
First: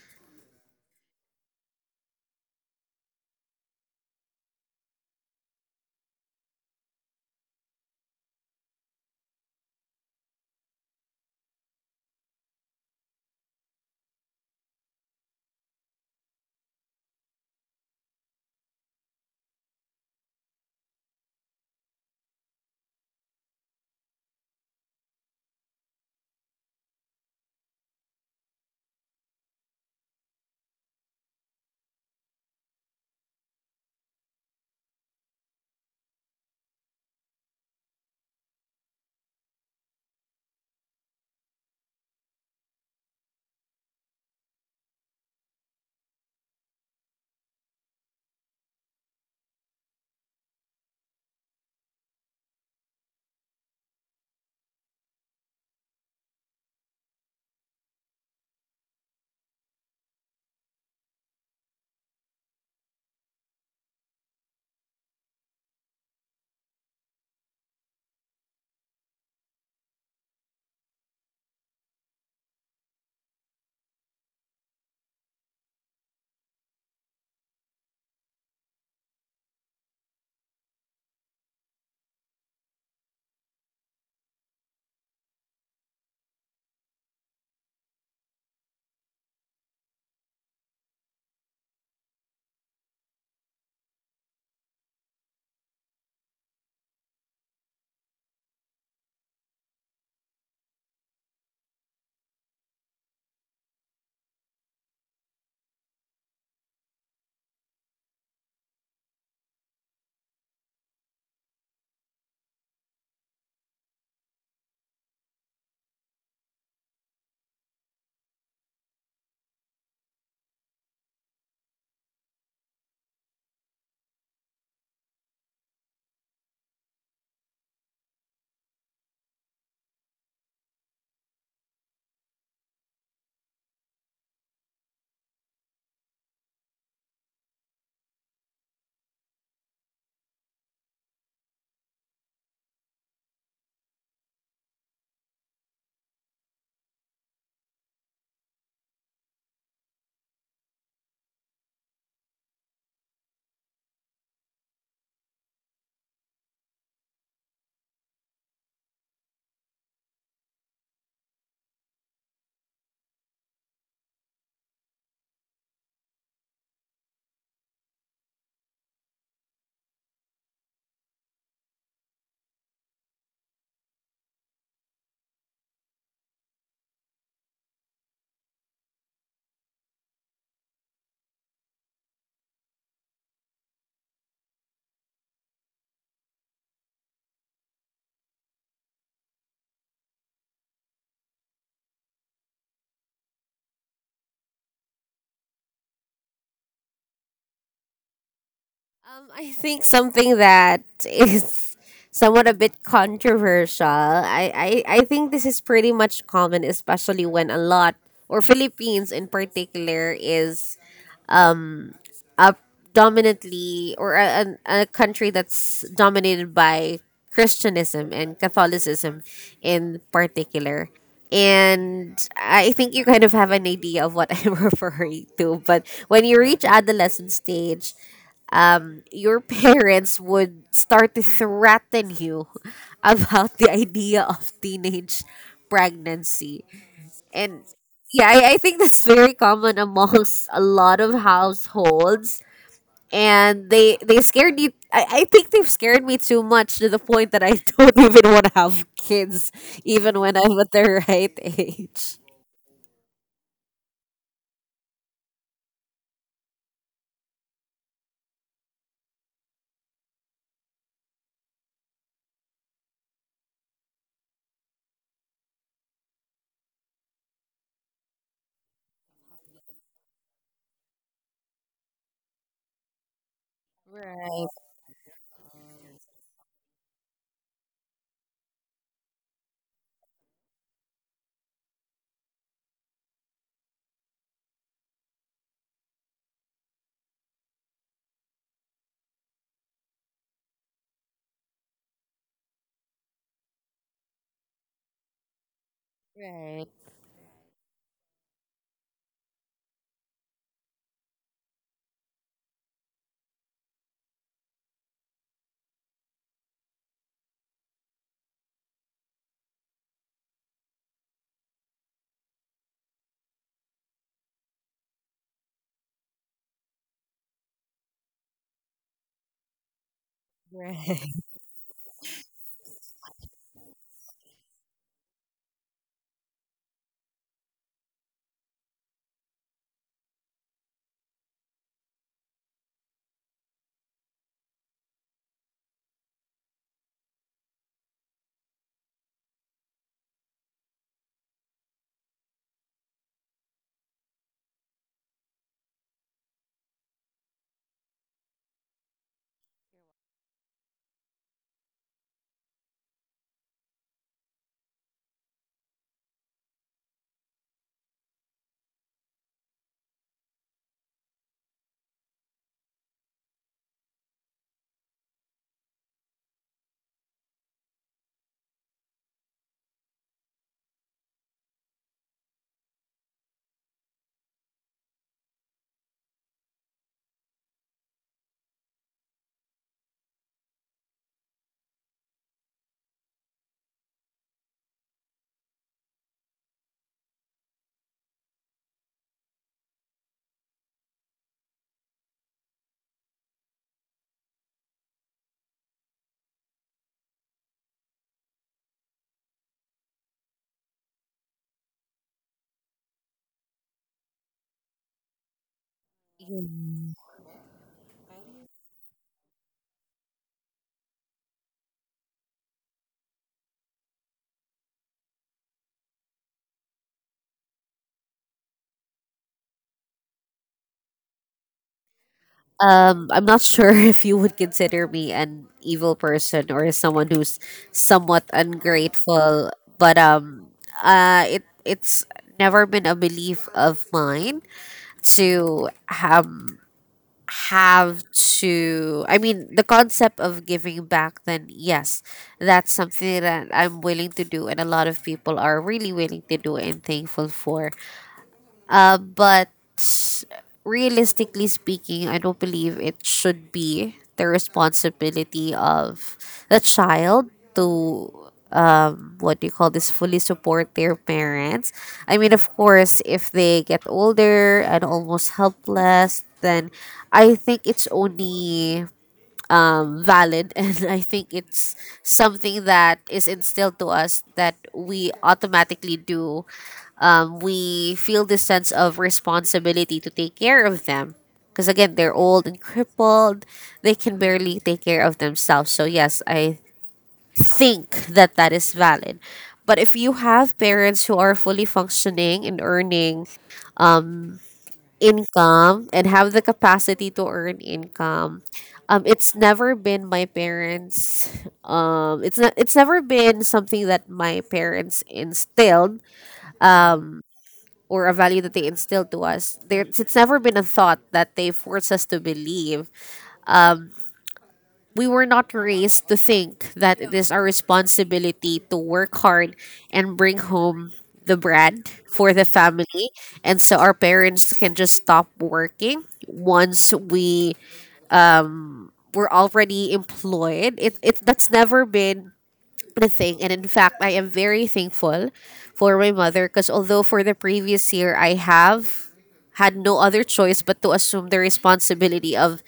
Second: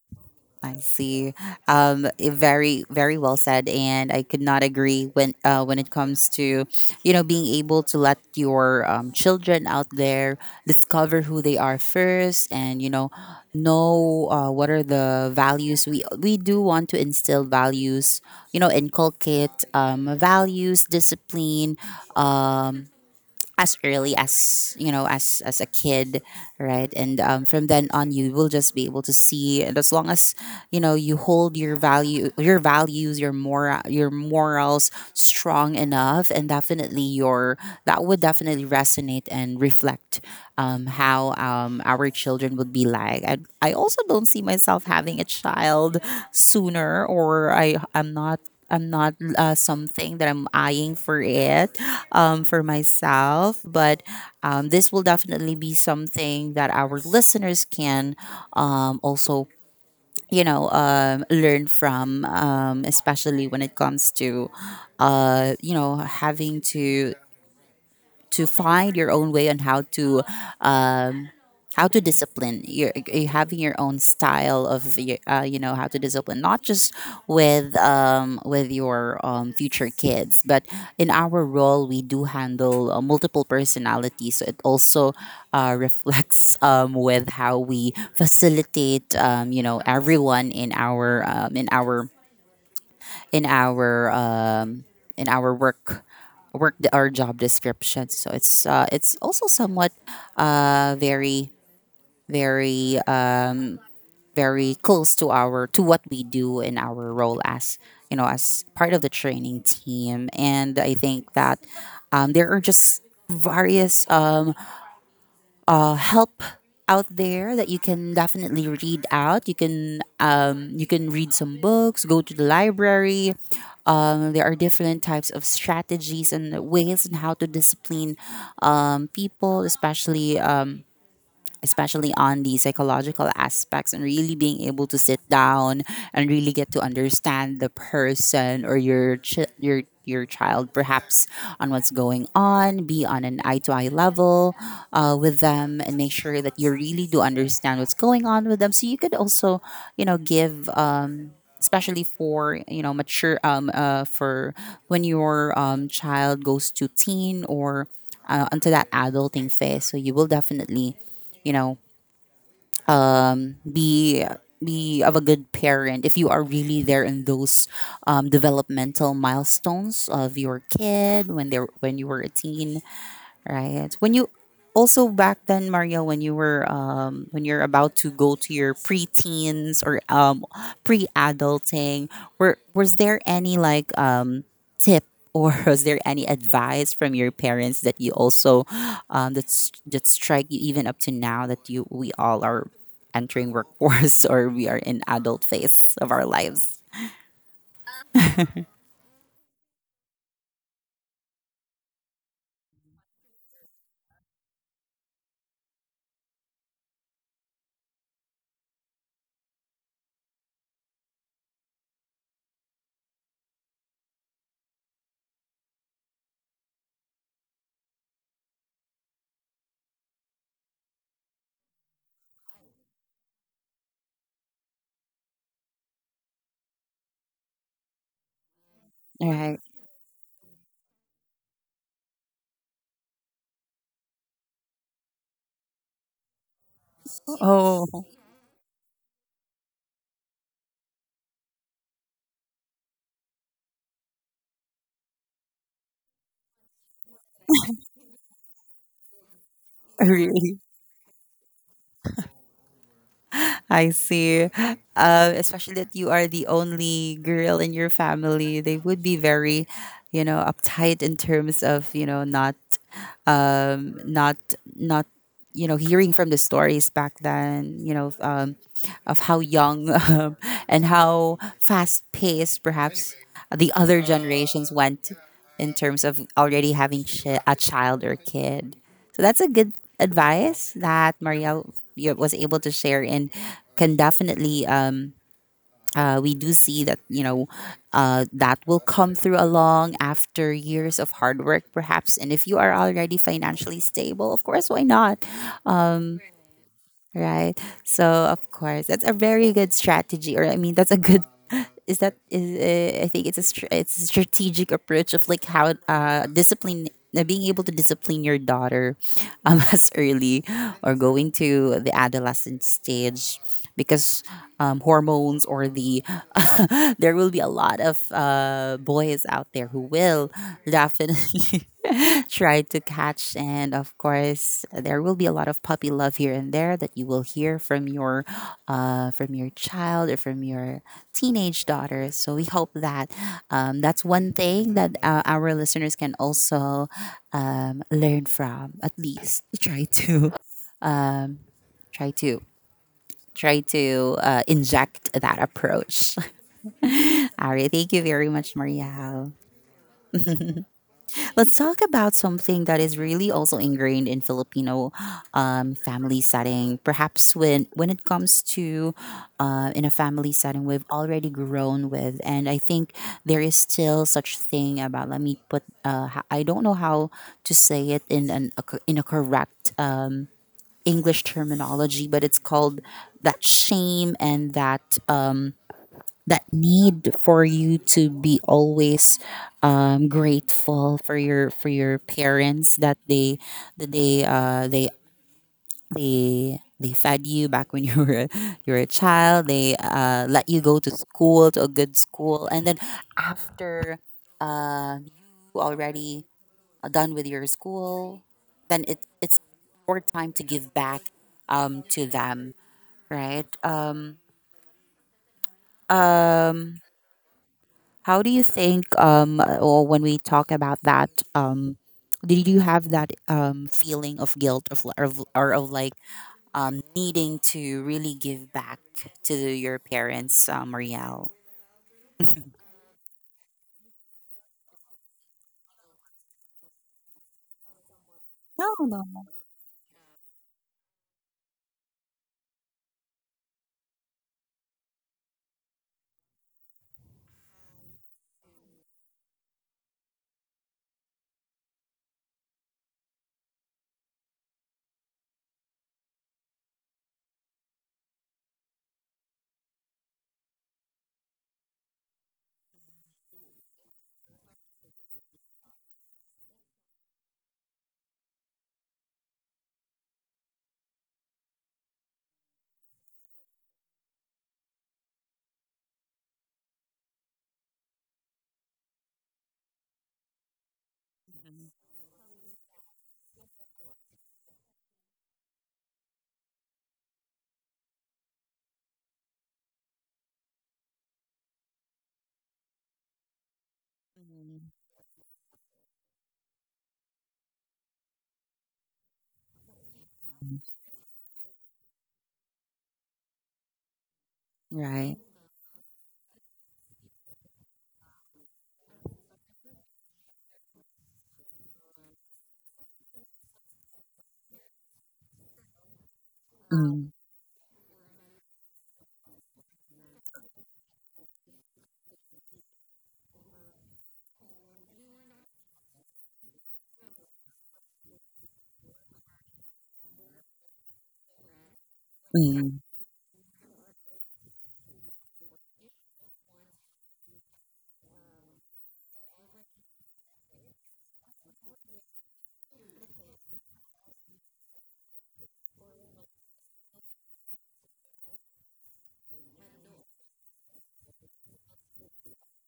I see. Very, very well said, and I could not agree when it comes to, you know, being able to let your children out there discover who they are first. And know, what are the values? We do want to instill values, inculcate values, discipline, um, as early as as a kid, right? And from then on, you will just be able to see. And as long as you hold your value your values, your moral your morals strong enough, and definitely your that would definitely resonate and reflect, how our children would be like. I also don't see myself having a child sooner, or I'm not something that I'm eyeing for it, for myself. But this will definitely be something that our listeners can also, learn from, especially when it comes to, you know, having to find your own way on how to, um, discipline your having your own style of you know, how to discipline, not just with your future kids, but in our role we do handle multiple personalities. So it also reflects, with how we facilitate, you know, everyone in our in our in our in our work, our job description. So it's also somewhat very, very um, very close to our to what we do in our role as, you know, as part of the training team. And I think that there are just various help out there that you can definitely read out. You can read some books, go to the library. There are different types of strategies and ways and how to discipline people, especially especially on the psychological aspects, and really being able to sit down and really get to understand the person or your your child, perhaps, on what's going on, be on an eye to eye level with them, and make sure that you really do understand what's going on with them, so you could also give, especially for mature for when your child goes to teen or into that adulting phase. So you will definitely, you know um be be of a good parent if you are really there in those developmental milestones of your kid when they're when you were a teen. Right. When you also back then, Mario, when you were when you're about to go to your preteens or pre-adulting, were was there any like tip or was there any advice from your parents that you also that's that strike you even up to now that you we all are entering workforce or we are in adult phase of our lives? I think something that is somewhat a bit controversial. I think this is pretty much common, especially when a lot, or Philippines in particular, is um a dominantly or a country that's dominated by Christianism and Catholicism in particular. And I think you kind of have an idea of what I'm referring to. But when you reach adolescent stage, your Right. parents would start to threaten you about the idea of teenage pregnancy and Oh, yeah, I think that's very common amongst a lot of households. And they scared me. I think they've scared me too much to the point that I don't even want to have kids, even when I'm really? at the right age. I see. Especially that you are the only girl in your family, they would be very, you know, uptight in terms of not, um, not not, hearing from the stories back then. You know, of how young and how fast paced perhaps the other Right, generations went in terms of already having a child or kid. So that's a good advice that Maria was able to share and can definitely. We do see that that will come through along after years of hard work perhaps, and if you are already financially stable, of course, why not? right, Right. So of course, that's a very good strategy, or I mean, that's a good. Is that is I think it's a strategic approach of like how discipline, being able to discipline your daughter as early or going to the adolescent stage because, hormones or the there will be a lot of boys out there who will right. definitely try to catch. And of course, there will be a lot of puppy love here and there that you will hear from your from your child or from your teenage daughter. So we hope that that's one thing that our listeners can also learn from. At least try to try to try to inject that approach. All right, thank you very much, Marielle. Let's talk about something that is really also ingrained in Filipino family setting. Perhaps when it comes to in a family setting, we've already grown with, and I think there is still such thing about. Let me put. I don't know how to say it in a correct English terminology, but it's called that shame and that. That need for you to be always grateful for your parents that that they uh, they they fed you back when you were a child. They let you go to school to a good school, and then after, um, you already are done with your school, then it's your time to give back to them, right? How do you think, or when we talk about that, did you have that feeling of guilt of, li- or of like needing to really give back to your parents, Marielle? I'm not sure if you would consider me an evil person or someone who's somewhat No, no. ungrateful, but it's never been a belief of mine to um have to, I mean the concept of giving back, then yes, that's something that I'm willing to do, and a lot of people are really willing to do and thankful for. But realistically speaking, I don't believe it should be the responsibility of the child to, what do you call this, fully support their parents. I mean, of course, if they get older and almost helpless, then I think it's only valid, and I think it's something that is instilled to us that we automatically do. We feel this sense of responsibility to take care of them because again they're old and crippled, they can barely take care of themselves. So yes, I think that that is valid. But if you Mhm. have parents who are fully functioning and earning Right. income and have the capacity to earn income, it's never been my parents, it's not, it's never been something that my parents instilled Mm, or a value that they instilled to us. There, it's never been a thought that they forced us to believe. We were not raised to think that it is our responsibility to work hard and bring home the bread for the mm, family and so our parents can just stop working once we were already employed. It that's never been a thing, and in fact, I am very thankful for my mother because although for the previous year I have had no other choice but to assume the responsibility of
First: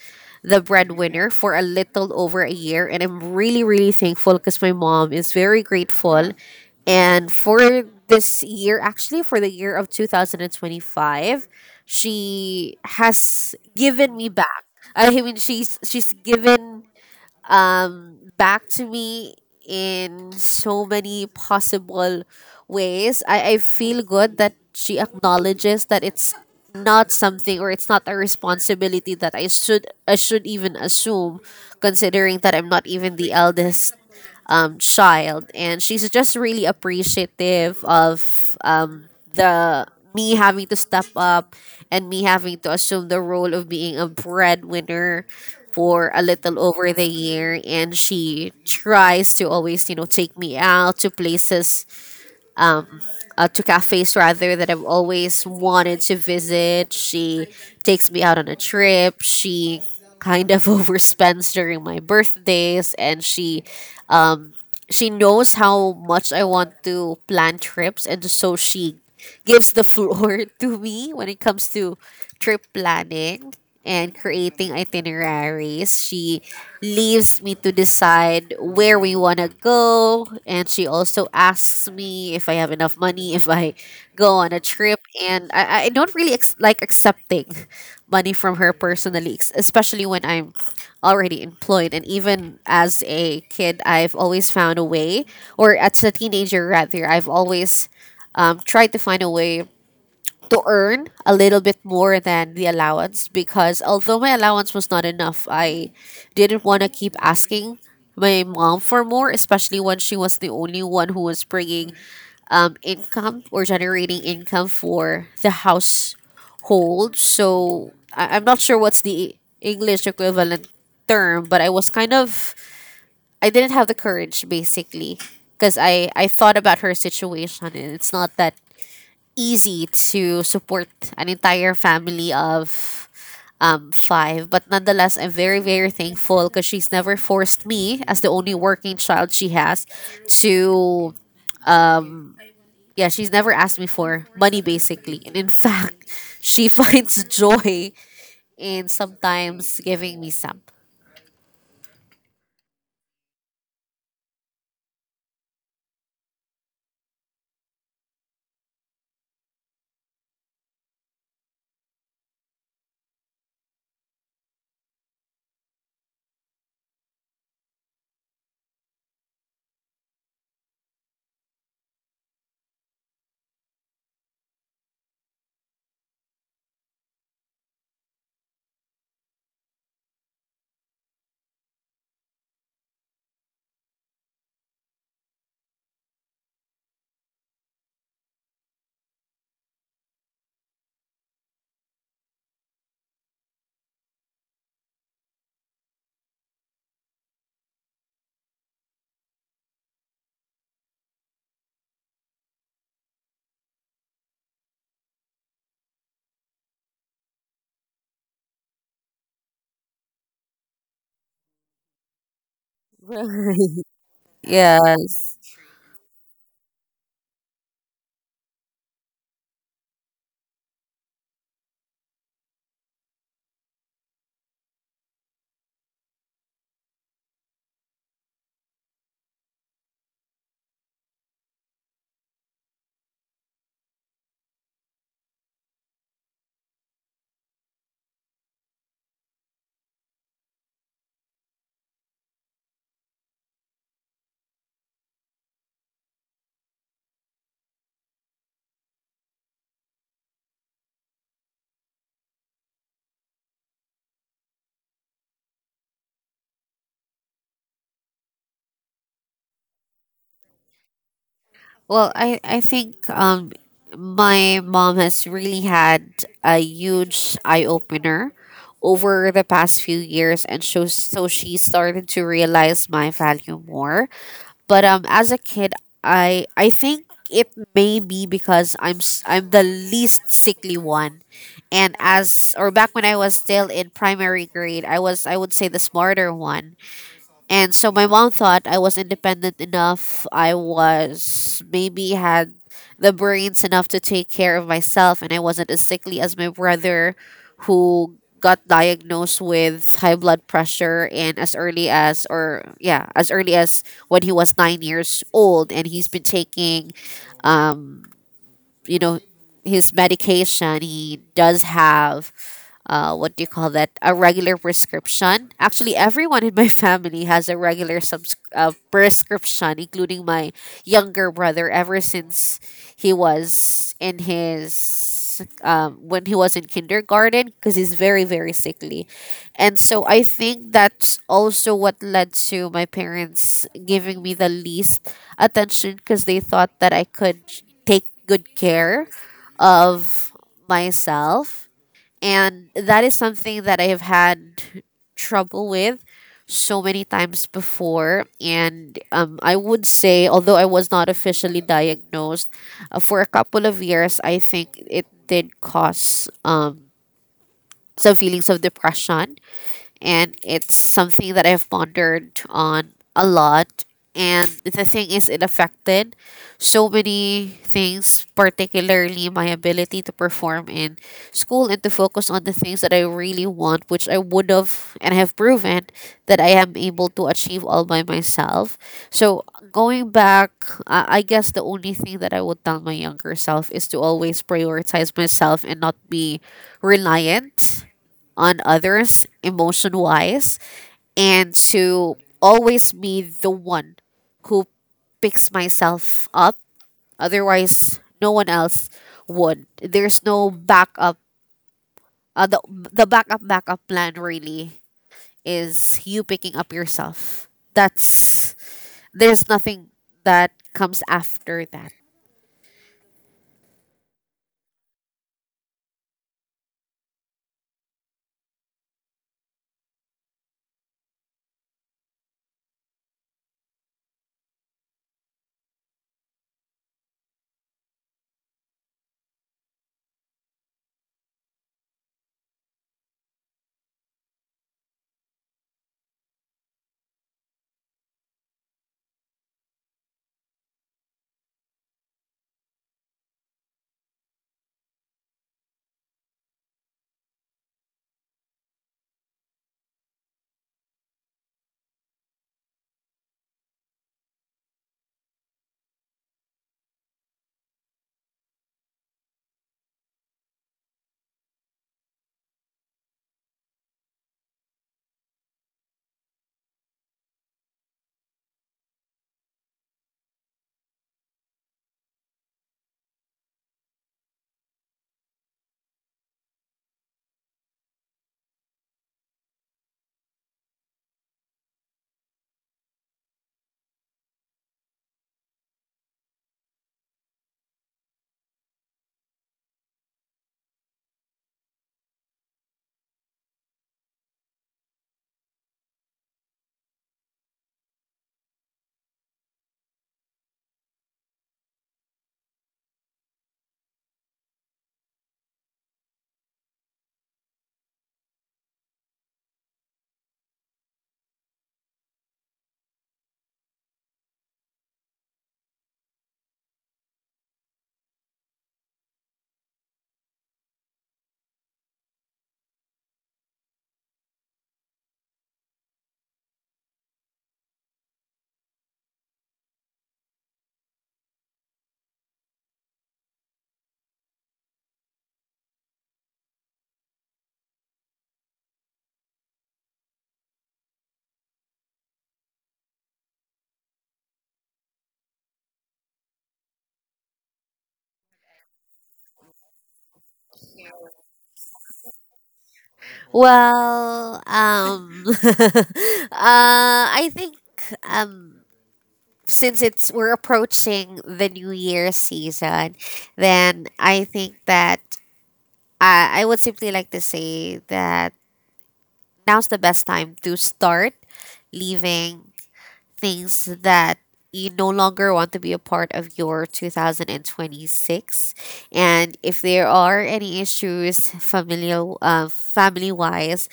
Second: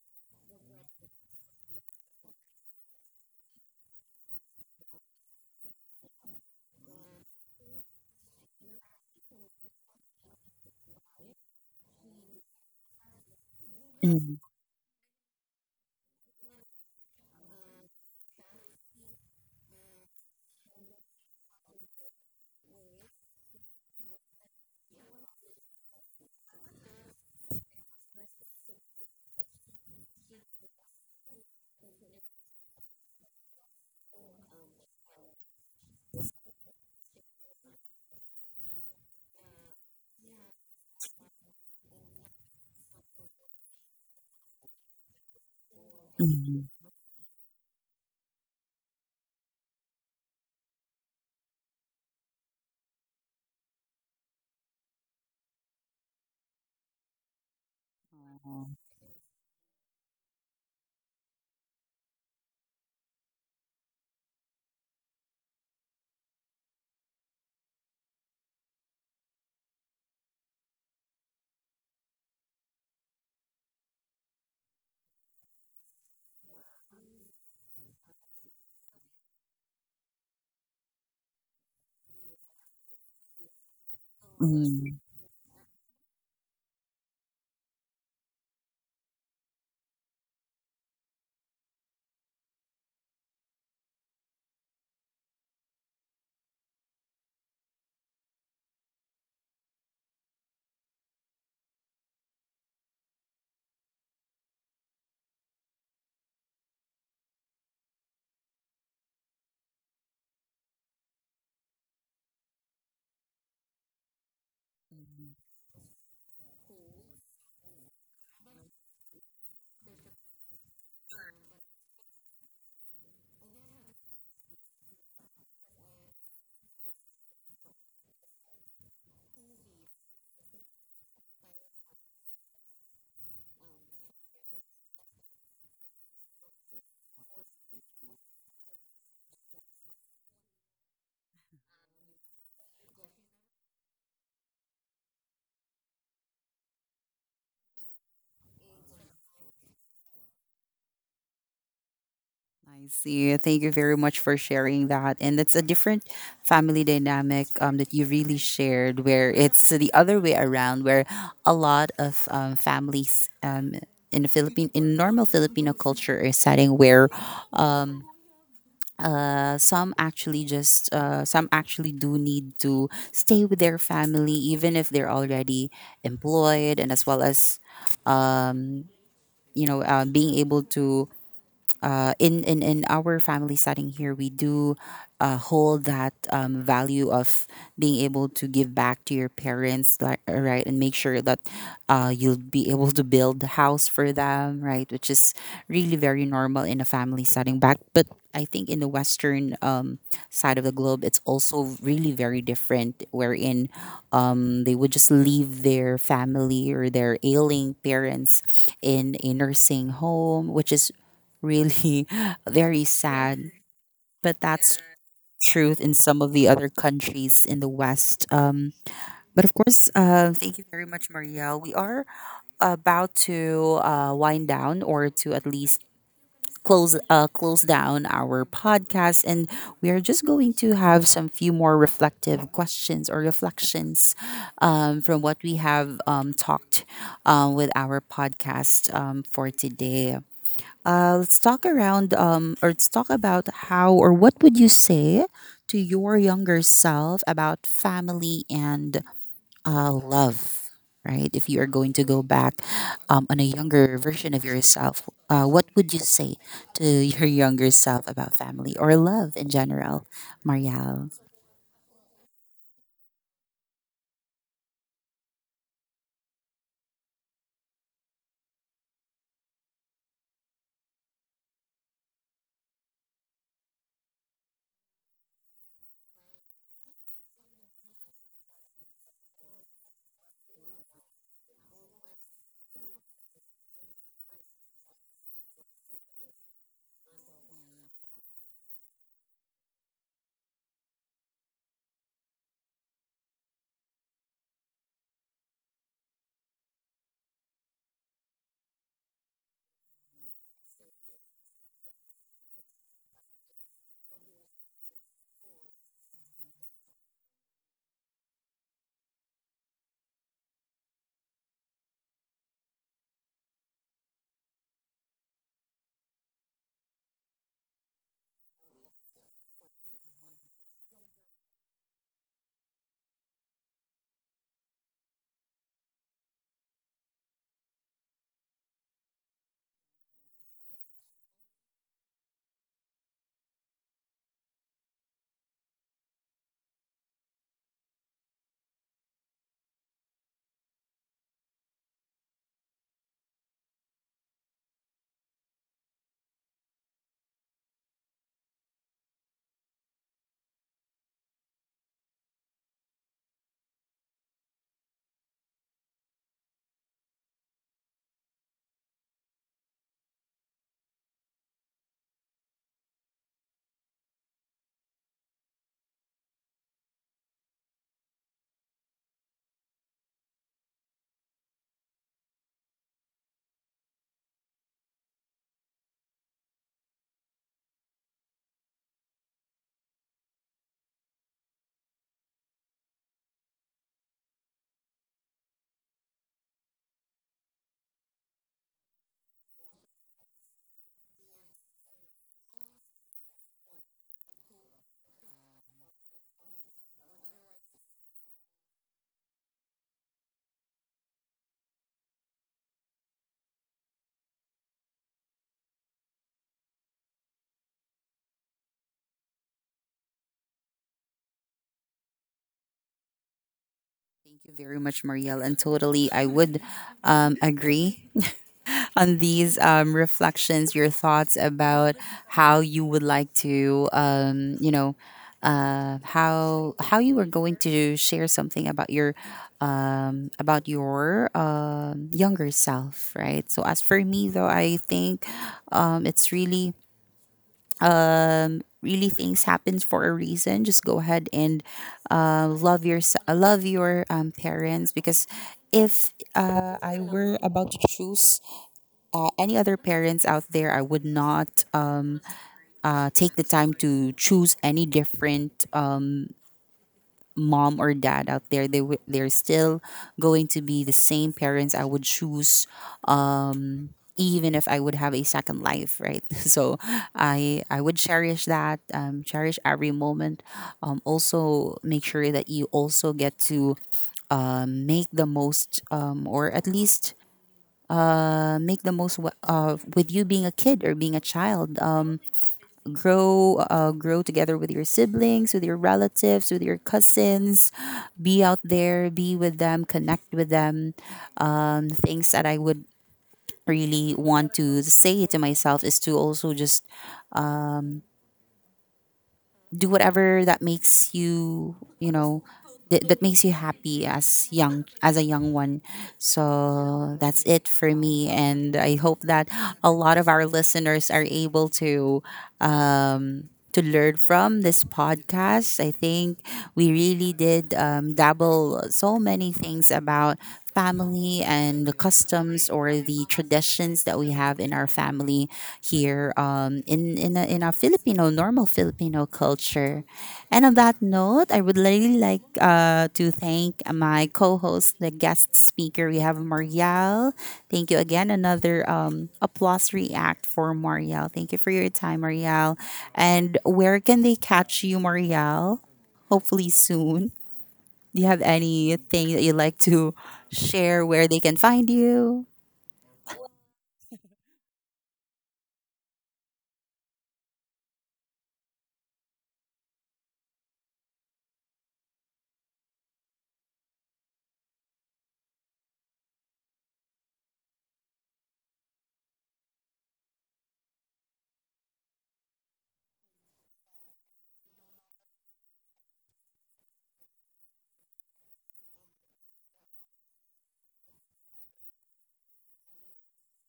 the breadwinner for a little over a year, and I'm really really thankful because my mom is very grateful, and for this year, actually for the year of 2025, she has given me back. I mean, she's given back to me in so many possible ways. I feel good that she acknowledges that it's not something or it's not a responsibility that I should even assume considering that I'm not even the eldest child, and she's just really appreciative of the me having to step up and me having to assume the role of being a breadwinner for a little mm, over the year, and she tries to always, you know, take me out to places to cafes rather that I've always wanted to visit. She takes me out on a trip. She kind of overspends during my birthdays, and um, she knows how much I want to plan trips, and so she gives the floor to me when it comes to trip planning and creating itineraries. She leaves me to decide where we want to go. And she also asks me if I have enough money if I go on a mm, mm. trip. And I don't really like accepting money from her personally, especially when I'm already employed. And even as a kid, I've always found a way, or as a teenager rather, I've always tried to find a way to earn a little bit more than the allowance because although my allowance was not enough, I didn't want to keep asking my mom for more, especially when she was the only one who was bringing income or generating income for the household. So I'm not sure what's the English equivalent term, but I was kind of, I didn't have the courage basically because I thought about her situation and it's not that easy to support an entire family of five. But nonetheless, I'm very, very thankful because she's never forced me, as the only working child she has, to. Um, yeah, she's never asked me for money basically. And in fact, she finds joy in sometimes giving me some. I see. Thank you very much for sharing that. And it's a different family dynamic that you really shared, where it's the other way around, where a lot of families in the Philippine, in normal Filipino culture or setting, where some actually just, some actually do need to stay with their family, even if they're already employed, and as well as, you know, being able to in our family setting here, we do hold that value of being able to give back to your parents, like, right? And make sure that you'll be able to build a house for them, right? Which is really very normal in a family setting back. But I think in the Western side of the globe, it's also really very different, wherein they would just leave their family or their ailing parents in a nursing home, which is really very sad. But Yeah. that's truth in some of the other countries in the West. But of course, thank you very much, Marielle. We are about to wind down, or to at least close close down our podcast, and we are just going to have some few more reflective questions or reflections from what we have talked with our podcast for today. Uh, let's talk around, or let's talk about how or what would you say to your younger self about family and love, right? If you are going to go back on a younger version of yourself, what would you say to your younger self about family or love in general, Marielle? Well, I think my mom has really had a huge eye opener over the past few years, and so, so she started to realize my value more. But as a kid, I think it may be because I'm the least sickly one, and as or back when I was still in primary grade, I was, I would say, the smarter one. And so my mom thought I was independent enough. I was maybe had the brains enough to take care of myself, and I wasn't as sickly as my brother, who got diagnosed with high blood pressure and as early as, or yeah, as early as when he was 9 years old, and he's been taking um you know his medication. He does have what do you call that? A regular prescription. Actually, everyone in my family has a regular prescription, including my younger brother, ever since he was in his, when he was in kindergarten, because he's very, very sickly. And so I think that's also what led to my parents giving me the least attention because they thought that I could take good care of myself, and that is something that I have had trouble with so many times before. And I would say, although I was not officially diagnosed, for a couple of years, I think it did cause some feelings of depression, and it's something that I've pondered on a lot. And the thing is, it affected so many things, particularly my ability to perform in school and to focus on the things that I really want, which I would have and have proven that I am able to achieve all by myself. So, going back, I guess the only thing that I would tell my younger self is to always prioritize myself and not be reliant on others emotion wise, and to always be the one who picks myself up, otherwise no one else would. There's no backup. The backup backup plan really is you picking up yourself. That's, there's nothing that comes after that. Thank you very much, Marielle. And totally, I would, agree on these reflections, your thoughts about how you would like to, you know, how you were going to share something about your, younger self, right? So as for me, though, I think, it's really, really things happens for a reason. Just go ahead and love your parents. Because if, I were about to choose any other parents out there, I would not, take the time to choose any different mom or dad out there. They're still going to be the same parents I would choose, um, even if I would have a second life, right? So I would cherish that, cherish every moment. Also make sure that you also get to, make the most, or at least, make the most of with you being a kid or being a child. Grow, grow together with your siblings, with your relatives, with your cousins. Be out there, be with them, connect with them. Um, things that I would really want to say to myself is to also just do whatever that makes you, you know, that makes you happy as young as a young one. So that's it for me, and I hope that a lot of our listeners are able to learn from this podcast. I think we really did, dabble so many things about family and the customs or the traditions that we have in our family here, in a Filipino normal Filipino culture. And on that note, I would really like to thank my co-host, the guest speaker. We have Marielle. Thank you again. Another applause react for Marielle. Thank you for your time, Marielle. And where can they catch you, Marielle? Hopefully soon. Do you have anything that you'd like to share where they can find you? Well, I think, um since it's, we're approaching the new year season, then I think that I would simply like to say that now's the best time to start leaving things that you no longer want to be a part of your 2026, and if there are any issues familial, family wise,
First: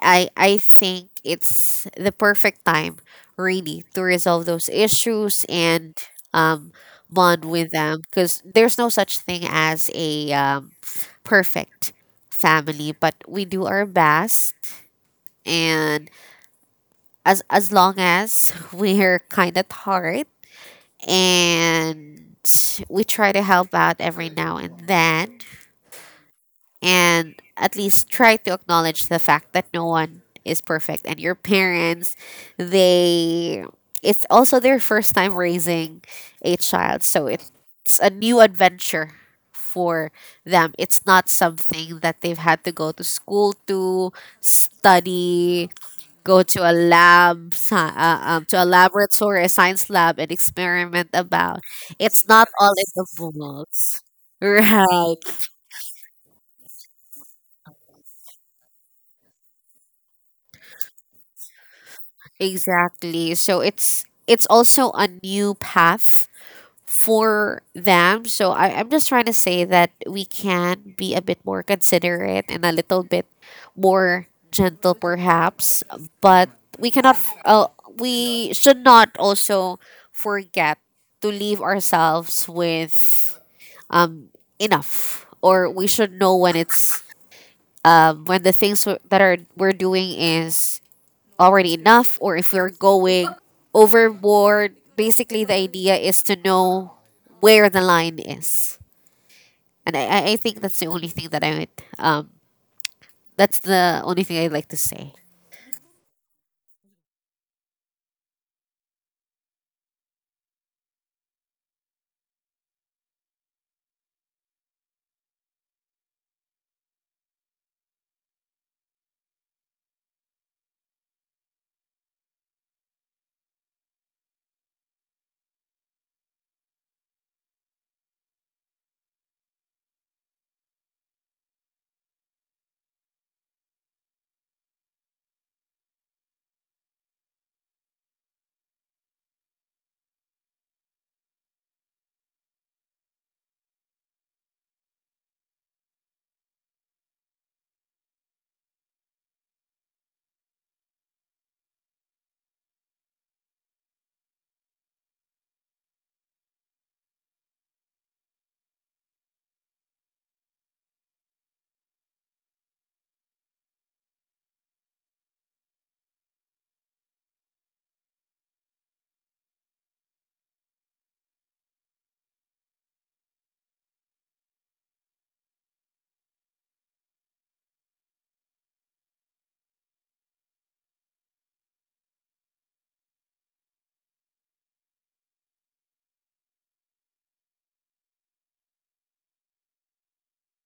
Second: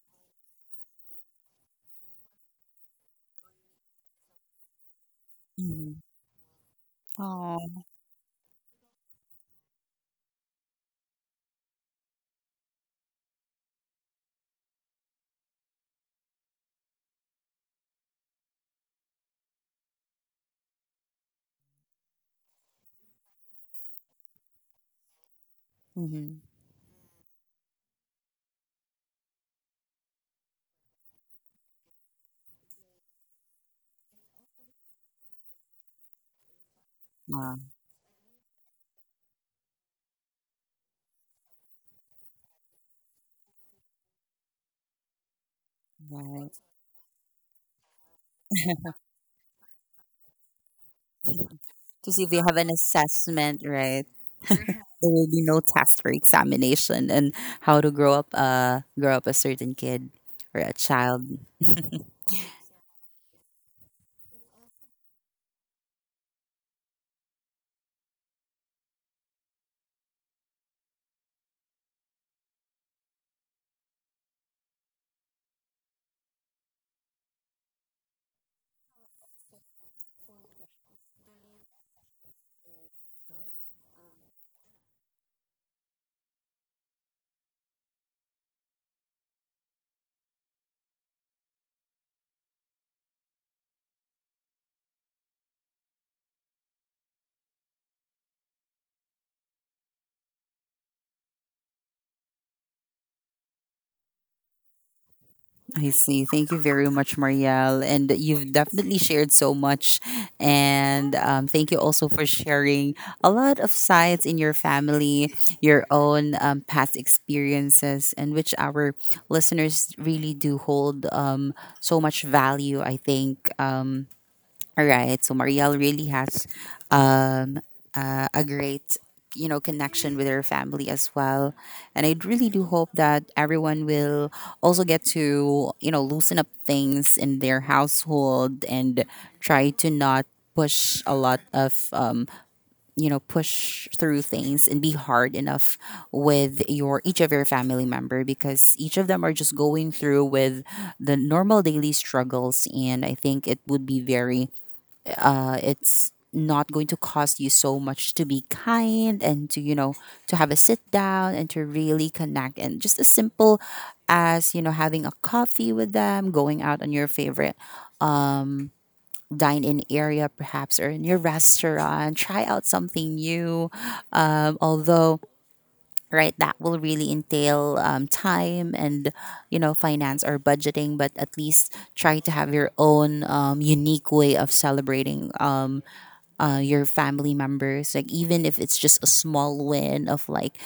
I think it's the perfect time really to resolve those issues and Mm-hmm. um bond with Oh, them because there's no such thing as a perfect family, but we do our best, and as long as we're kind at heart, and we try to help out every now and then, mm-hmm. and at least try to acknowledge the fact that no one is perfect and your parents, they, it's also their first time raising a child, so it's Ah, a new adventure for them. It's not something that they've had to go to school to study, go right. to a lab, to a laboratory, a science lab, and experiment about. To see It's if you not have an all in the assessment, books, right? There right? will be no test for examination and how to grow up a certain kid or a child. Exactly. So it's also a new path for them. So I'm just trying to say that we can be a bit more considerate and a little bit more gentle, perhaps, but we cannot. Uh, we should not also forget to leave ourselves with um, enough, or we should know when it's when the things that are we're doing is already enough, or if we're going overboard. Basically, the idea is to know where the line is, and I think that's the only thing that I would. That's the only thing I'd like to say. I see. Thank you very much, Marielle. And you've definitely shared so much. And, thank you also for sharing a lot of sides in your family, your own past experiences, and which our listeners really do hold so much value, I think. All right. So Marielle really has, um, a great, you know, connection with her family as well. And I really do hope that everyone will also get to, you know, loosen up things in their household and try to not push a lot of, push through things and be hard enough with your each of your family member, because each of them are just going through with the normal daily struggles. And I think it would be very, it's not going to cost you so much to be kind, and to, you know, to have a sit down and to really connect, and just as simple as, you know, having a coffee with them, going out on your favorite dine in area perhaps, or in your restaurant, try out something new. Um, although, right, that will really entail, time and, you know, finance or budgeting, but at least try to have your own, unique way of celebrating, your family members, like even if it's just a small win of like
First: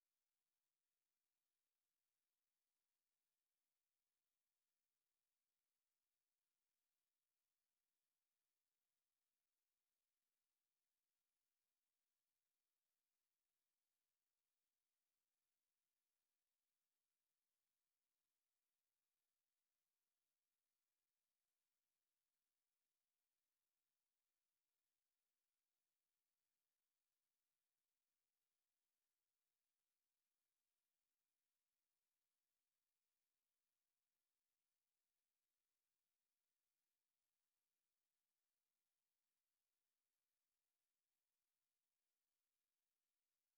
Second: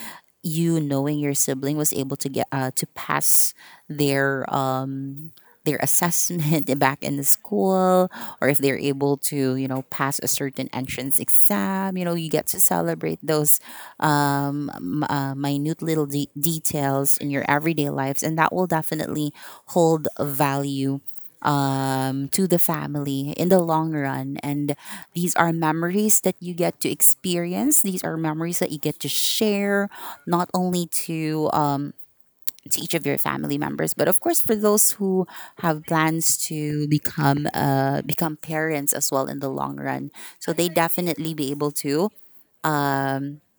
you knowing your sibling was able to get, to pass their, their assessment back in the school, or if they're able to, you know, pass a certain entrance exam. You know, you get to celebrate those, minute little details in your everyday lives, and that will definitely hold value to the family in the long run. And these are memories that you get to experience. These are memories that you get to share, not only to, to each of your family members. But of course, for those who have plans to become, become parents as well in the long run, so they definitely be able to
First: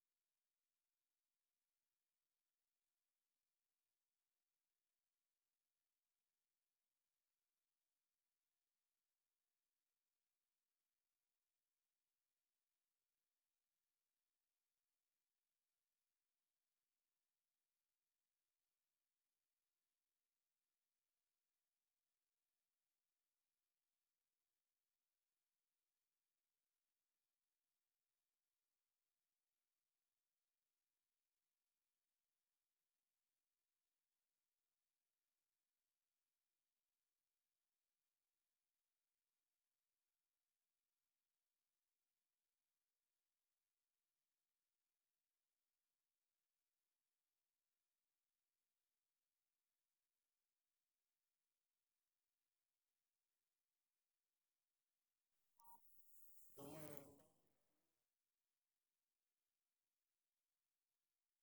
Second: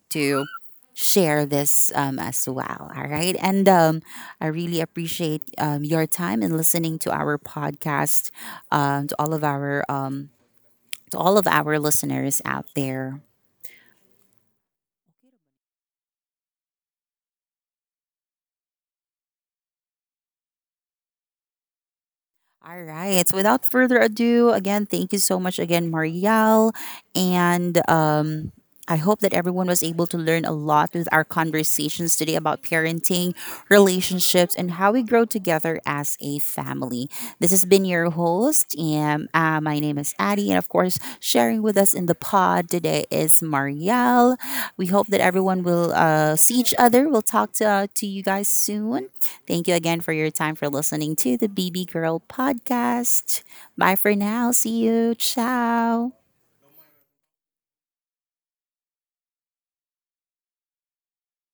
to share this as well. All right, and, I really appreciate, your time and listening to our podcast, um, to all of our um, to all of our listeners out there. All right. So without further ado, again, thank you so much again, Marielle. And, I hope that everyone was able to learn a lot with our conversations today about parenting, relationships, and how we grow together as a family. This has been your host, and, my name is Addie, and of course, sharing with us in the pod today is Marielle. We hope that everyone will, see each other. We'll talk to you guys soon. Thank you again for your time for listening to the BB Girl podcast. Bye for now. See you. Ciao.